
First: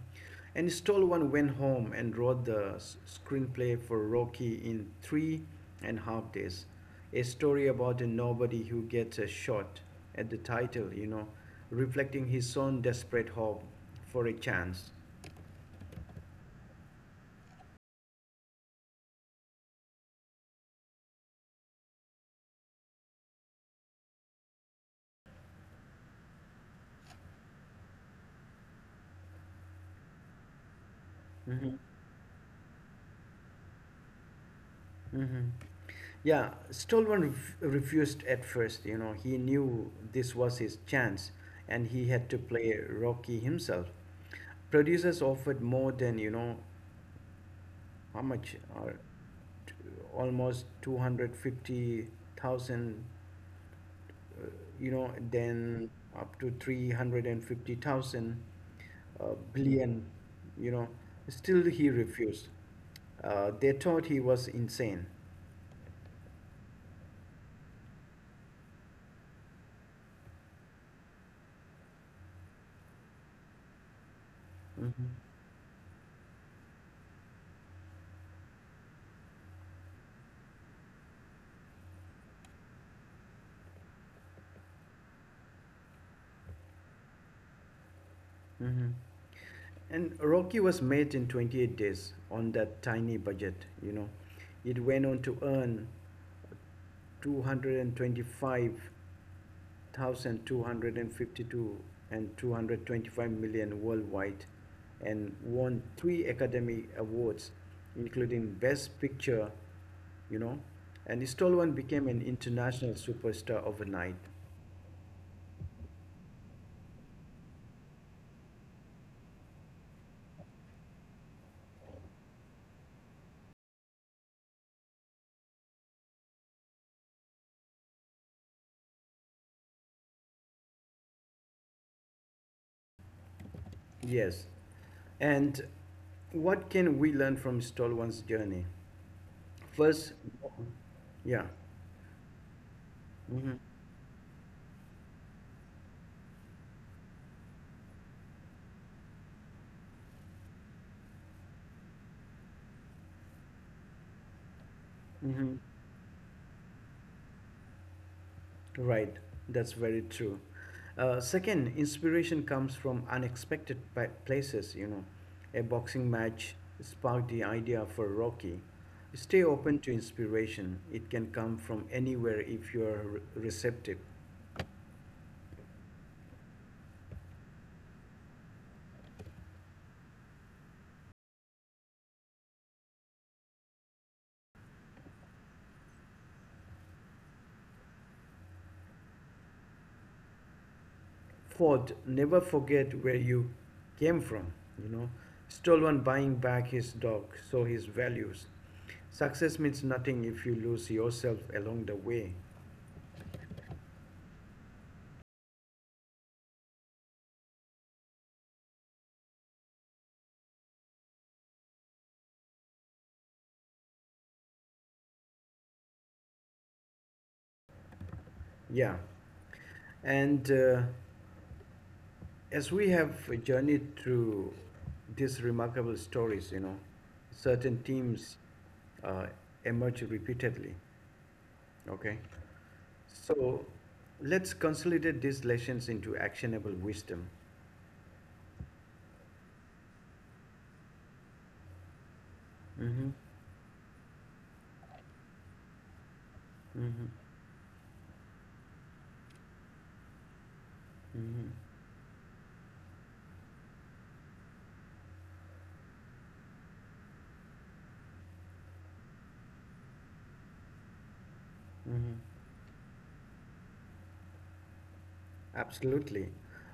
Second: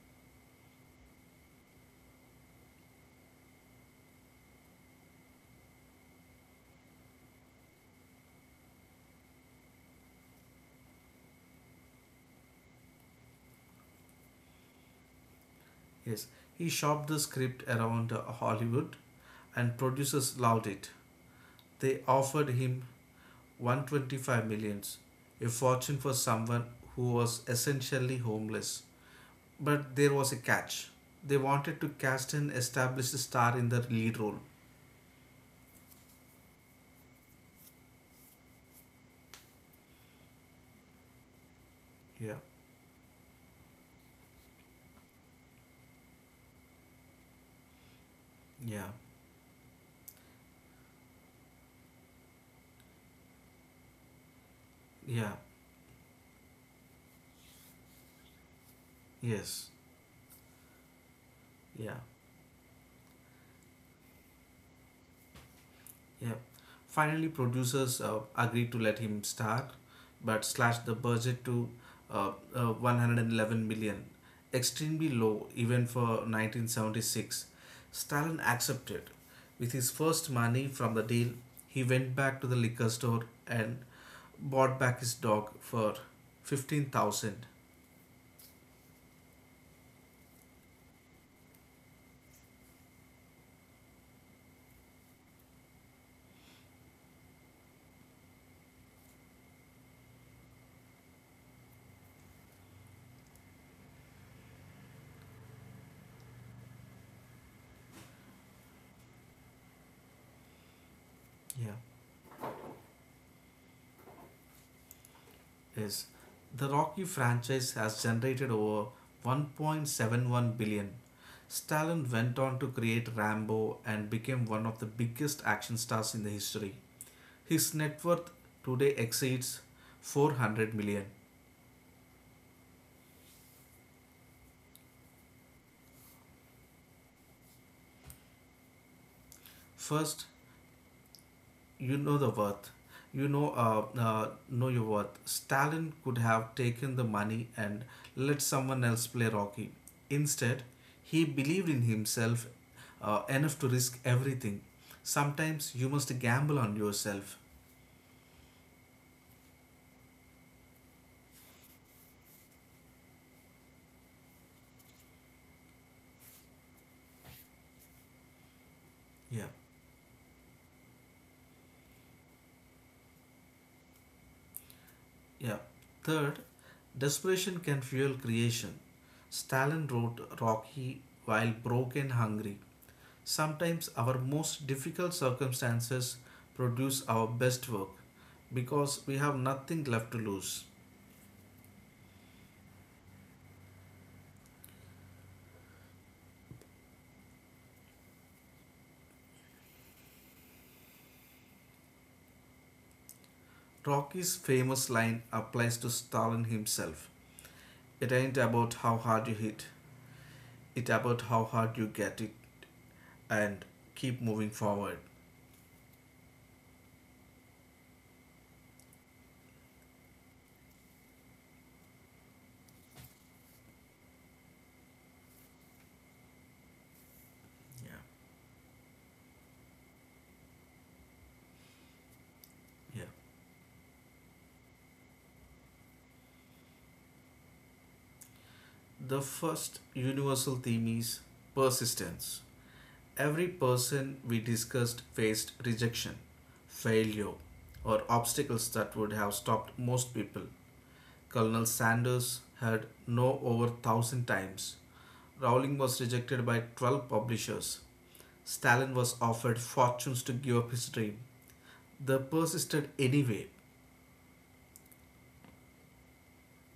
Speaker 1: And Stallone went home and wrote the screenplay for Rocky in 3.5 days. A story about a nobody who gets a shot at the title, reflecting his own desperate hope for a chance.
Speaker 2: Yes, he shopped the script around Hollywood, and producers loved it. They offered him 125 millions, a fortune for someone who was essentially homeless. But there was a catch. They wanted
Speaker 1: Hmm.
Speaker 2: to cast an established star in the lead role.
Speaker 1: Hmm. Yeah, Stallone refused at first. He knew this was his chance, and he had
Speaker 2: Yeah,
Speaker 1: to play Rocky himself. Producers offered more than, you know how much
Speaker 2: yeah,
Speaker 1: are almost 250,000, uh,
Speaker 2: yeah,
Speaker 1: then up to 350,000, uh,
Speaker 2: yes,
Speaker 1: billion, you know still he
Speaker 2: yeah.
Speaker 1: refused. They thought he was insane.
Speaker 2: Yeah. Finally, producers agreed to let him star, but slashed the budget to 111 million, extremely
Speaker 1: Hmm.
Speaker 2: low even for 1976. Stalin accepted. With his first money from the deal, he went back to the liquor store and bought back his dog for 15,000.
Speaker 1: Hmm. And Rocky was made in 28 days on that tiny budget, you know. It went on to earn 225,252 and 225 million worldwide, and won three Academy Awards, including Best Picture, you know. And
Speaker 2: Yeah.
Speaker 1: Stallone became an international superstar overnight.
Speaker 2: is the Rocky franchise has generated over 1.71 billion dollars. Stallone went on to create Rambo and became one of the biggest action stars in the history. His net worth today exceeds 400 million dollars.
Speaker 1: Yes. And what can we learn from Stallman's journey? First,
Speaker 2: First,
Speaker 1: yeah.
Speaker 2: you know the worth you
Speaker 1: Hmm.
Speaker 2: know your worth. Stalin could have taken the money and let someone else play Rocky. Instead, he believed in himself enough to risk everything. Sometimes you must gamble on yourself.
Speaker 1: Right, that's very true. Second, inspiration comes from unexpected places. A boxing match sparked the idea for Rocky.
Speaker 2: Yeah,
Speaker 1: Stay open to inspiration, it can come from anywhere if you are receptive.
Speaker 2: yeah. Third, desperation can fuel creation. Stalin wrote Rocky while broke and hungry. Sometimes our most difficult circumstances produce our best work because we have nothing left to lose.
Speaker 1: Fourth, never forget where you came from, you know. Stallman buying back his dog, so his values. Success means nothing if you lose yourself along the way.
Speaker 2: Rocky's famous line applies to Stalin himself. It ain't about how hard you hit, it's about how hard you get it and keep moving forward.
Speaker 1: Yeah. And as we have journeyed through these remarkable stories, certain
Speaker 2: Yeah.
Speaker 1: themes uh, emerge repeatedly. Okay.
Speaker 2: Yeah.
Speaker 1: So let's consolidate these lessons into actionable wisdom.
Speaker 2: The first universal theme is persistence.
Speaker 1: Mm-hmm.
Speaker 2: Every person we discussed faced rejection,
Speaker 1: Mm-hmm.
Speaker 2: failure, or obstacles that would have stopped most people.
Speaker 1: Mm-hmm.
Speaker 2: Colonel Sanders had no over thousand times. Rowling was rejected by 12 publishers. Stalin was offered fortunes to give up his dream.
Speaker 1: Mm-hmm.
Speaker 2: They persisted anyway.
Speaker 1: Absolutely.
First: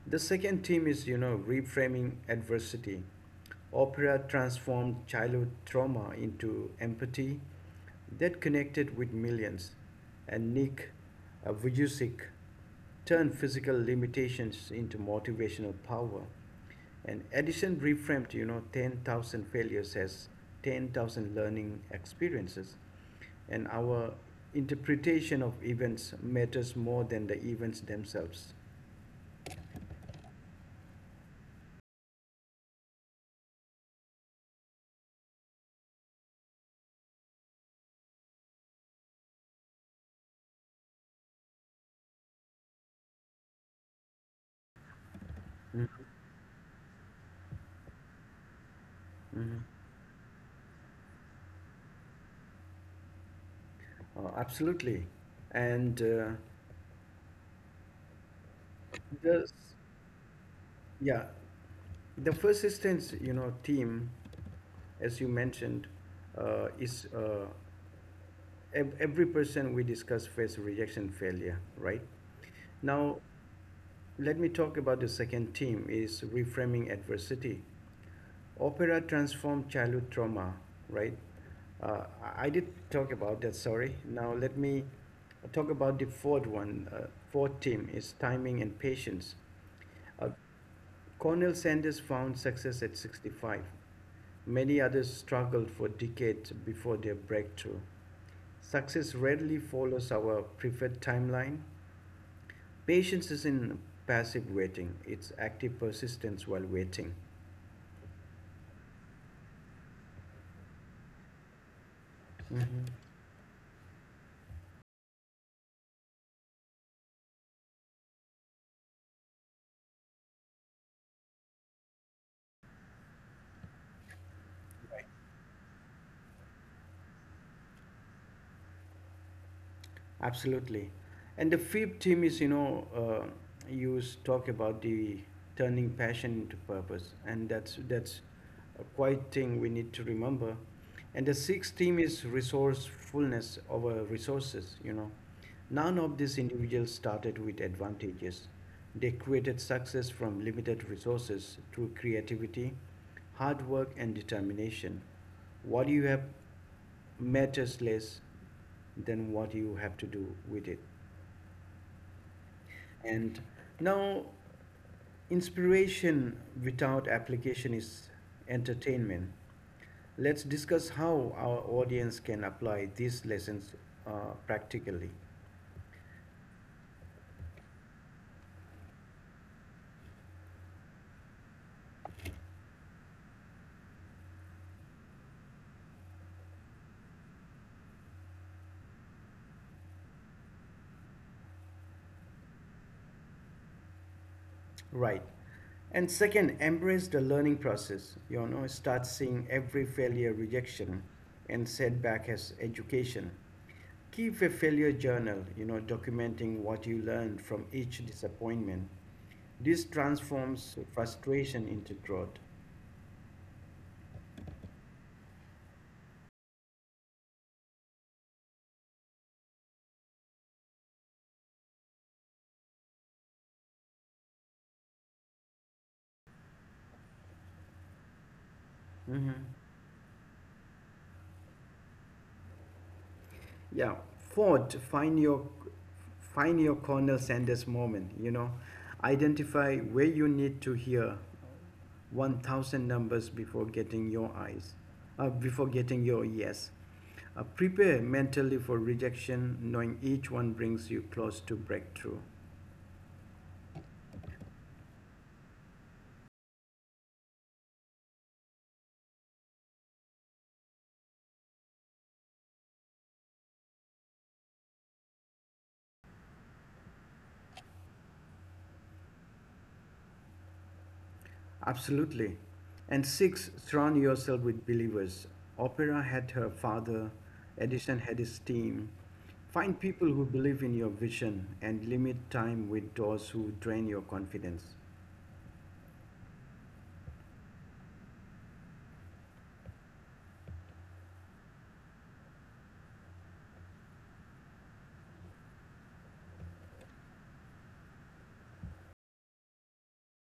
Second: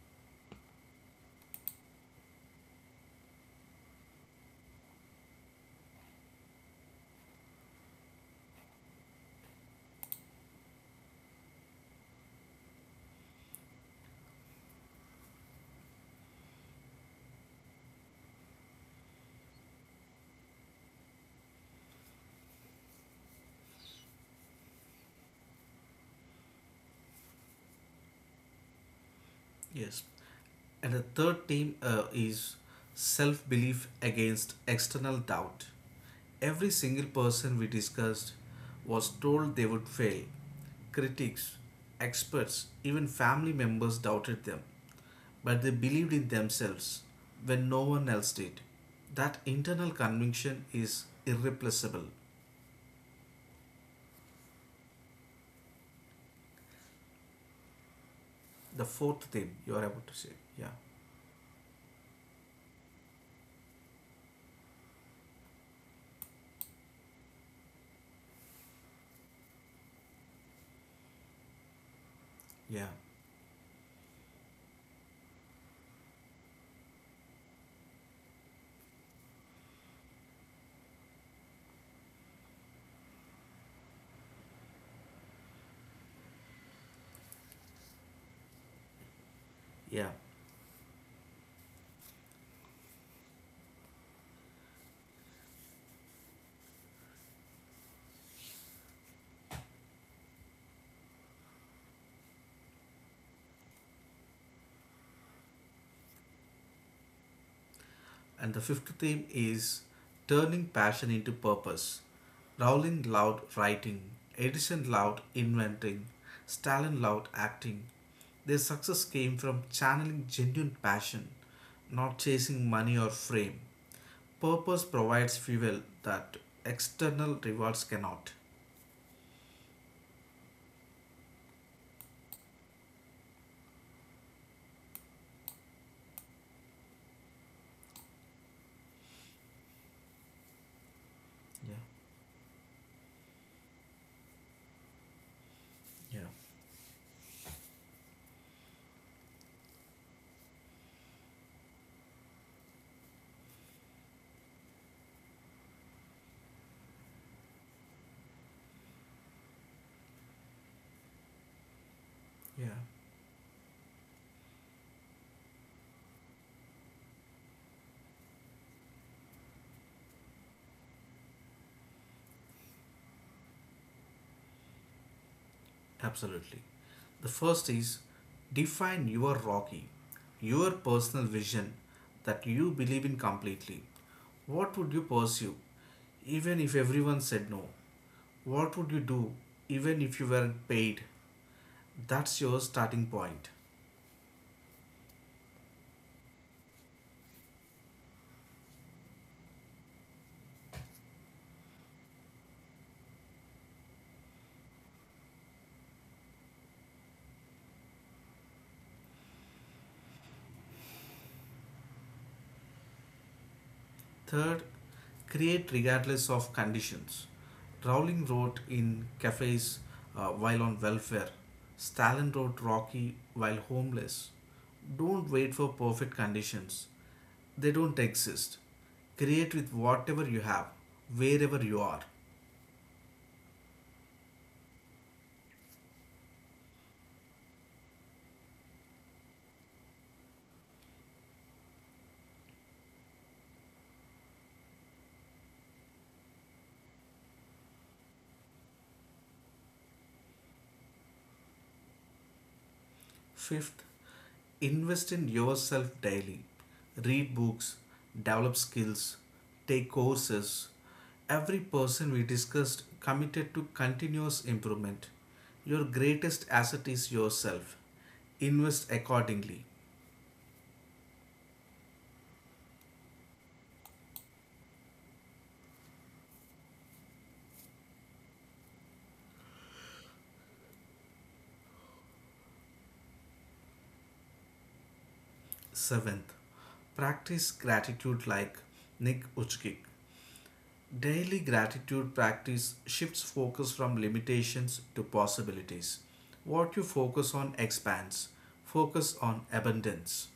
Speaker 1: The second theme is, reframing adversity. Opera transformed childhood trauma into empathy that connected with millions. And Nick, Vujicic, turned physical limitations into motivational power. And Edison reframed, 10,000 failures as 10,000 learning experiences. And our interpretation of events matters more than the events themselves.
Speaker 2: Yes. And the third team is self belief against external doubt. Every single person we discussed was told they would fail. Critics, experts, even family members doubted them. But they believed in themselves when no one else did. That
Speaker 1: Mhm.
Speaker 2: internal conviction is irreplaceable.
Speaker 1: Absolutely. And uh,
Speaker 2: The fourth
Speaker 1: the,
Speaker 2: thing you are about to say. Yeah,
Speaker 1: yeah, the first assistance, team, as you mentioned, is every person we discuss face rejection failure, right?
Speaker 2: yeah,
Speaker 1: Now, let me talk about the second team, is reframing adversity. Opera transformed childhood trauma, right? I did talk about that, sorry. Now let me talk about the fourth one. Fourth team is timing and patience.
Speaker 2: yeah.
Speaker 1: Uh, Cornel Sanders found success at 65. Many others struggled for decades before their breakthrough. Success rarely follows our preferred timeline. Patience isn't passive waiting, it's active persistence while waiting.
Speaker 2: And the fifth theme is turning passion into purpose.
Speaker 1: Mhm.
Speaker 2: Rowling loved writing, Edison loved inventing, Stalin loved acting. Their success came from channeling genuine passion, not chasing money or fame. Purpose provides fuel that external rewards cannot.
Speaker 1: Absolutely. And the fifth theme is, talk about the turning passion into purpose, and that's a quite thing we need to remember. And the
Speaker 2: Yeah,
Speaker 1: sixth theme is resourcefulness over resources. None of
Speaker 2: yeah,
Speaker 1: these individuals started with advantages. They created success from limited resources through creativity, hard work, and determination. What do you have matters less than what you have to do with it.
Speaker 2: yeah.
Speaker 1: And now, inspiration without application is entertainment. Let's discuss how our audience can apply these lessons uh, practically.
Speaker 2: Absolutely. The first is define your Rocky, your personal vision that you believe in completely. What would you pursue even if everyone said no? What would you do even if you weren't paid? That's your starting point.
Speaker 1: Right. And second, embrace the learning process. Start seeing every failure, rejection, and setback as education. Keep a failure journal, documenting what you learned from each disappointment. This transforms frustration into growth.
Speaker 2: Third, create regardless of conditions. Rowling wrote in cafes while on welfare. Stalin wrote Rocky while homeless. Don't wait for perfect conditions, they don't exist.
Speaker 1: Hmm.
Speaker 2: Create with whatever you have, wherever you are.
Speaker 1: Yeah. Fourth, find your Cornell Sanders moment. Identify where you need to hear 1,000 numbers before getting your yes. Prepare mentally for rejection, knowing each one brings you close to breakthrough.
Speaker 2: Fifth, invest in yourself daily. Read books, develop skills, take courses. Every person we discussed committed to continuous improvement. Your greatest asset is yourself. Invest accordingly.
Speaker 1: Absolutely. And six, surround yourself with believers. Opera had her father, Edison had his team. Find people who believe in your vision and limit time with those who drain your confidence.
Speaker 2: Seventh, practice gratitude like Nick Uchkik. Daily gratitude practice shifts focus from limitations to possibilities. What you focus on expands. Focus on abundance.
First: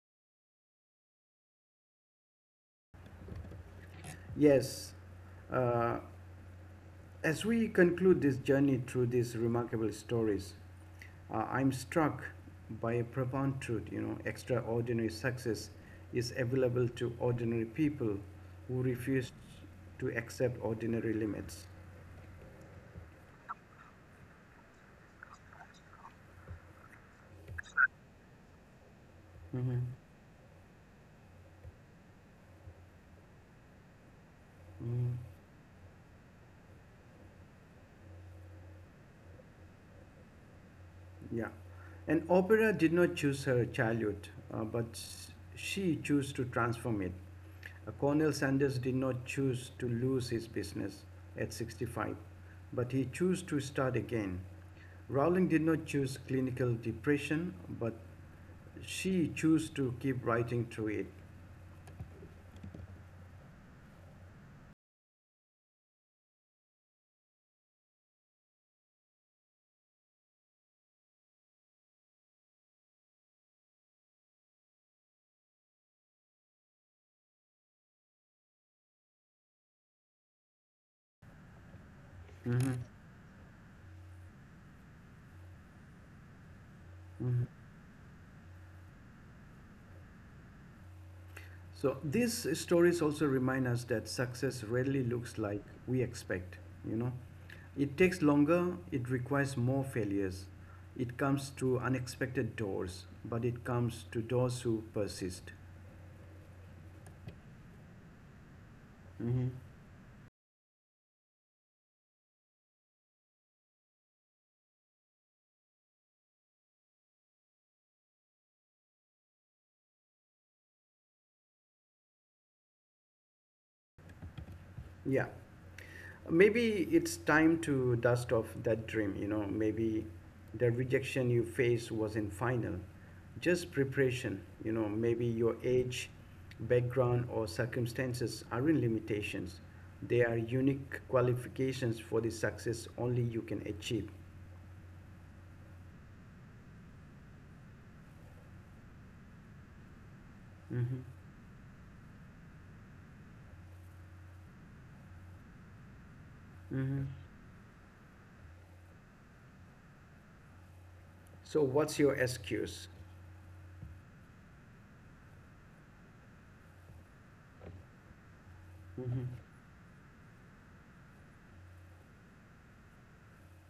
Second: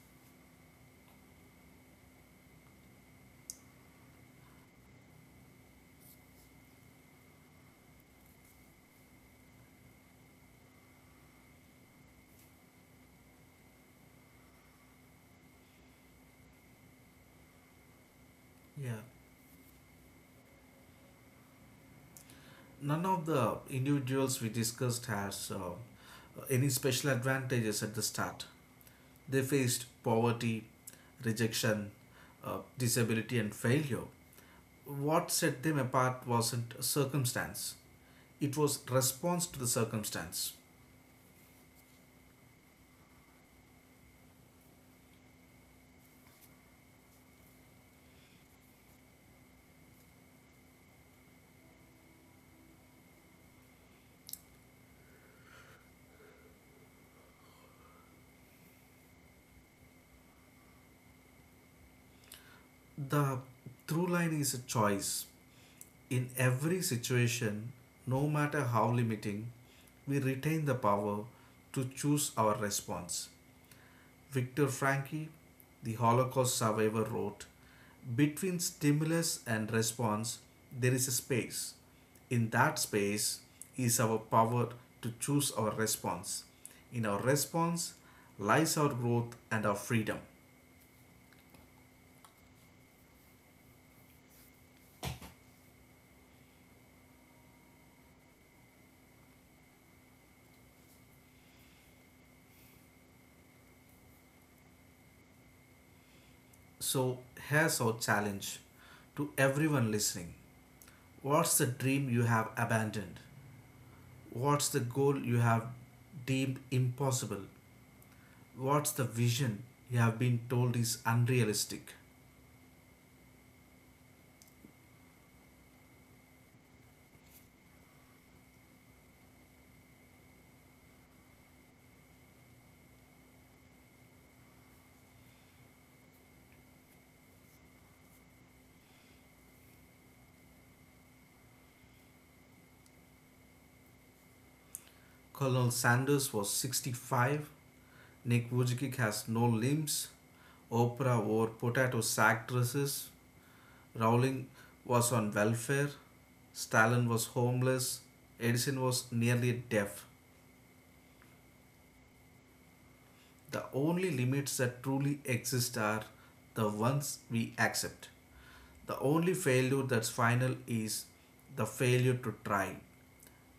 Speaker 1: Yes, uh, as we conclude this journey through these remarkable stories. I'm struck by a profound truth, extraordinary success is available to ordinary people who
Speaker 2: Yeah.
Speaker 1: refuse to accept ordinary limits.
Speaker 2: None of the individuals we discussed has any special advantages at the start. They
Speaker 1: Hmm.
Speaker 2: faced poverty, rejection, disability, and failure.
Speaker 1: Mm,
Speaker 2: What set them apart wasn't circumstance, it was response to the circumstance.
Speaker 1: yeah. And Opera did not choose her childhood, but she chose to transform it. Cornel Sanders did not choose to lose his business at 65, but he chose to start again. Rowling did not choose clinical depression, but she chose to keep writing through it.
Speaker 2: The through line is a choice. In every situation, no matter how limiting, we retain the power to choose our response. Viktor Frankl, the Holocaust survivor, wrote, "Between stimulus and response, there is a space. In
Speaker 1: Mm-hmm.
Speaker 2: that space is our power to choose our response. In our
Speaker 1: Mm-hmm.
Speaker 2: response lies our growth and our freedom."
Speaker 1: So these stories also remind us that success rarely looks like we expect, you know. It takes longer, it requires more failures. It comes to unexpected doors, but it comes to those who persist.
Speaker 2: So, here's our challenge to
Speaker 1: Mm-hmm.
Speaker 2: everyone listening. What's the dream you have abandoned? What's the goal you have deemed impossible? What's the vision you have been told is unrealistic?
Speaker 1: Yeah. Maybe it's time to dust off that dream. Maybe the rejection you faced wasn't final, just preparation. Maybe your age, background, or circumstances aren't limitations, they are unique qualifications for the success only you can achieve.
Speaker 2: Colonel Sanders was 65. Nick Vujicic has no limbs.
Speaker 1: Hmm.
Speaker 2: Oprah wore potato sack dresses. Rowling was on welfare.
Speaker 1: Hmm.
Speaker 2: Stalin was homeless. Edison was nearly deaf.
Speaker 1: So, what's your excuse?
Speaker 2: The only limits that truly exist are the ones we accept. The
Speaker 1: Hmm.
Speaker 2: only failure that's final is the failure to try.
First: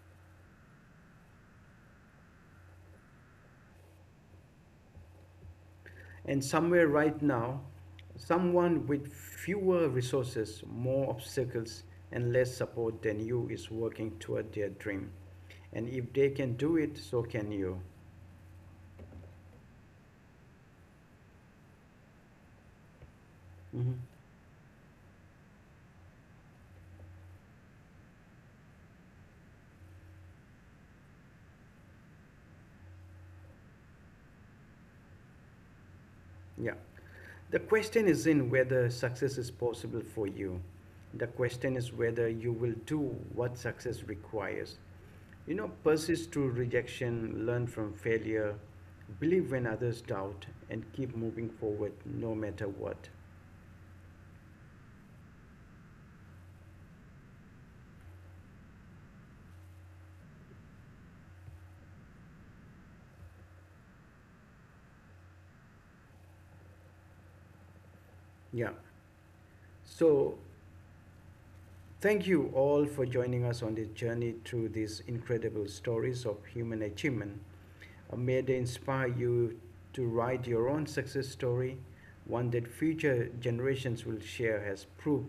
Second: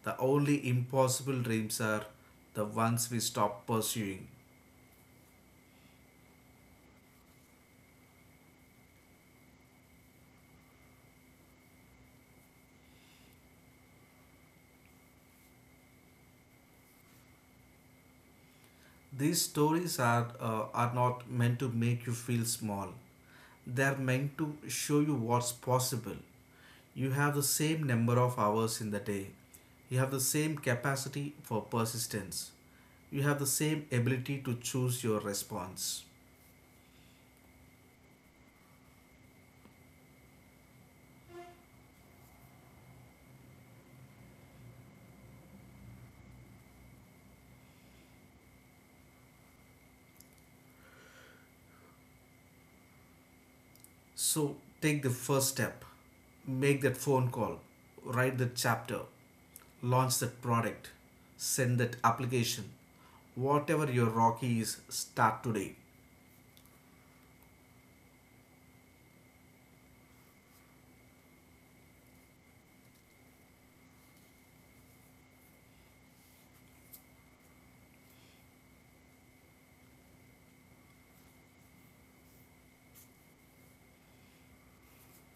Speaker 2: The only impossible dreams are the ones we stop pursuing.
Speaker 1: And somewhere right now, someone with fewer resources, more obstacles, and less support than you is working toward their dream. And if they can do it, so can you.
Speaker 2: These stories are not meant to make you feel small, they
Speaker 1: Mhm.
Speaker 2: are meant to show you what's possible. You have the same number of hours in the day, you have the same capacity for persistence, you have the same ability to choose your response.
Speaker 1: Yeah. The question is in whether success is possible for you. The question is whether you will do what success requires. Persist through rejection, learn from failure, believe when others doubt, and keep moving forward no matter what.
Speaker 2: So take the first step, make that phone call, write that chapter, launch that product, send that application. Whatever your rocky is, start today.
Speaker 1: Yeah. So, thank you all for joining us on this journey through these incredible stories of human achievement. May they inspire you to write your own success story, one that future generations will share as proof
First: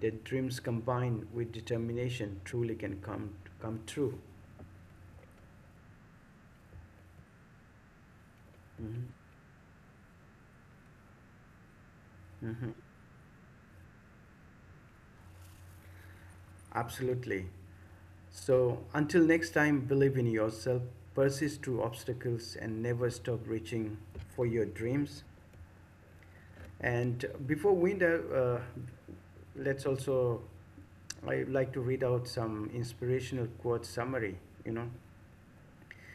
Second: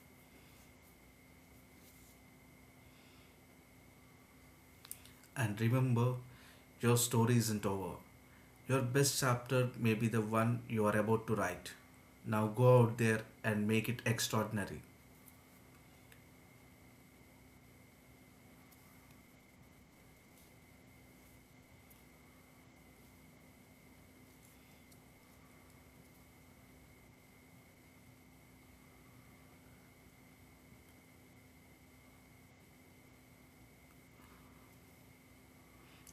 Speaker 1: that dreams combined with determination truly can come true.
Speaker 2: And remember, your story isn't over. Your
Speaker 1: Mhm.
Speaker 2: best chapter may be the one you are about to write. Now
Speaker 1: Mhm.
Speaker 2: go out there and make it extraordinary.
Speaker 1: Absolutely. So, until next time, believe in yourself, persist through obstacles, and never stop reaching for your dreams. And before winter, let's also, I like to read out some inspirational quote summary, you know.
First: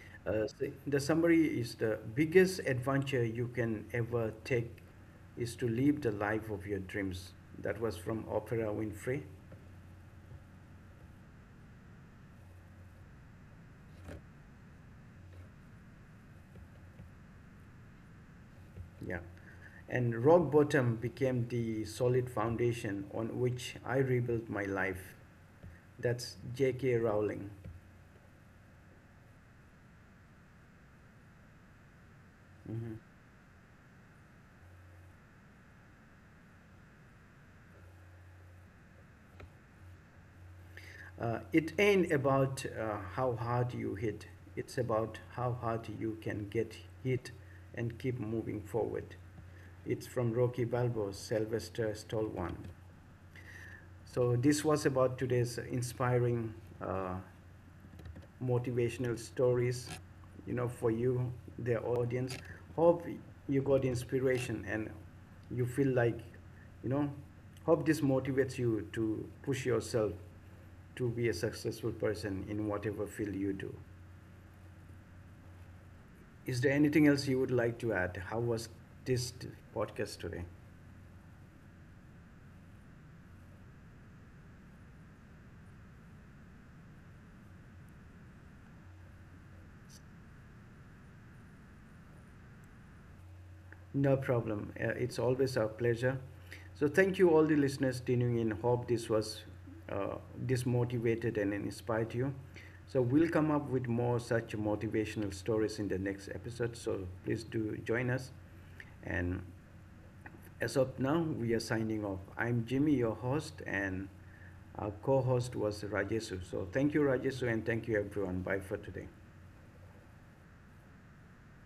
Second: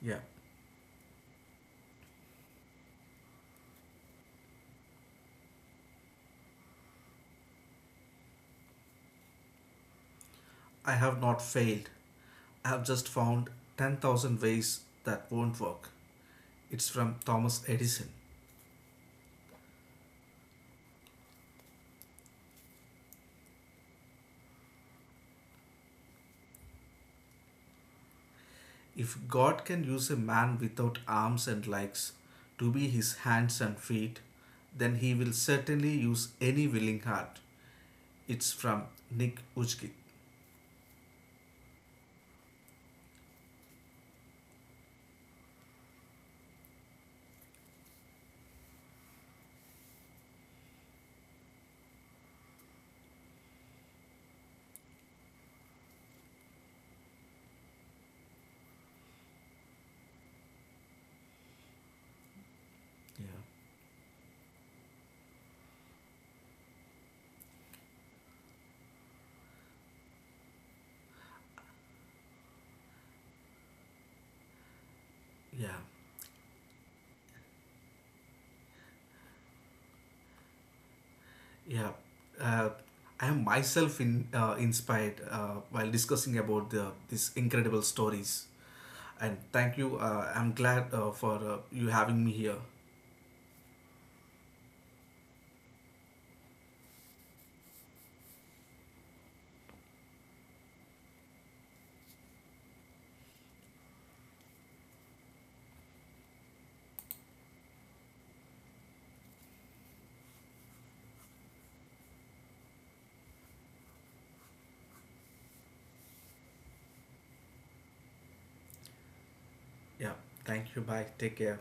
Speaker 2: Yeah,
Speaker 1: So the summary is: the biggest adventure you can ever take is to live the life of your dreams. That was from Oprah Winfrey.
Speaker 2: I have not failed. I have just found 10,000 ways that won't work. It's from Thomas Edison.
Speaker 1: Yeah. And rock bottom became the solid foundation on which I rebuilt my life. That's J.K. Rowling.
Speaker 2: If God can use a man without arms and legs to be
Speaker 1: Mhm.
Speaker 2: his hands and feet, then he will certainly use any willing heart. It's from Nick Uchki.
Speaker 1: It ain't about how hard you hit, it's about how hard you can get hit and keep moving forward. It's from Rocky Balboa's Sylvester Stallone. So this was about today's inspiring uh, motivational stories, for you, the audience. Hope
Speaker 2: Yeah,
Speaker 1: you got inspiration and you feel like, you know, hope this motivates you to push yourself to be a successful person in whatever field you do.
Speaker 2: yeah,
Speaker 1: Is there anything else you would like to add? How was this podcast today?
Speaker 2: yeah. Uh, I am myself inspired while discussing about these incredible stories. And thank you. I'm glad for you having me here.
Speaker 1: No problem. It's always our pleasure. So thank you all the listeners tuning in. Hope this motivated and inspired you. So we'll come up with more such motivational stories in the next episode. So please do join us. And as of now, we are signing off. I'm Jimmy, your host, and our co-host was Rajesu. So thank you, Rajesu, and thank you everyone. Bye for today.
Speaker 2: Yeah, thank you. Bye. Take care.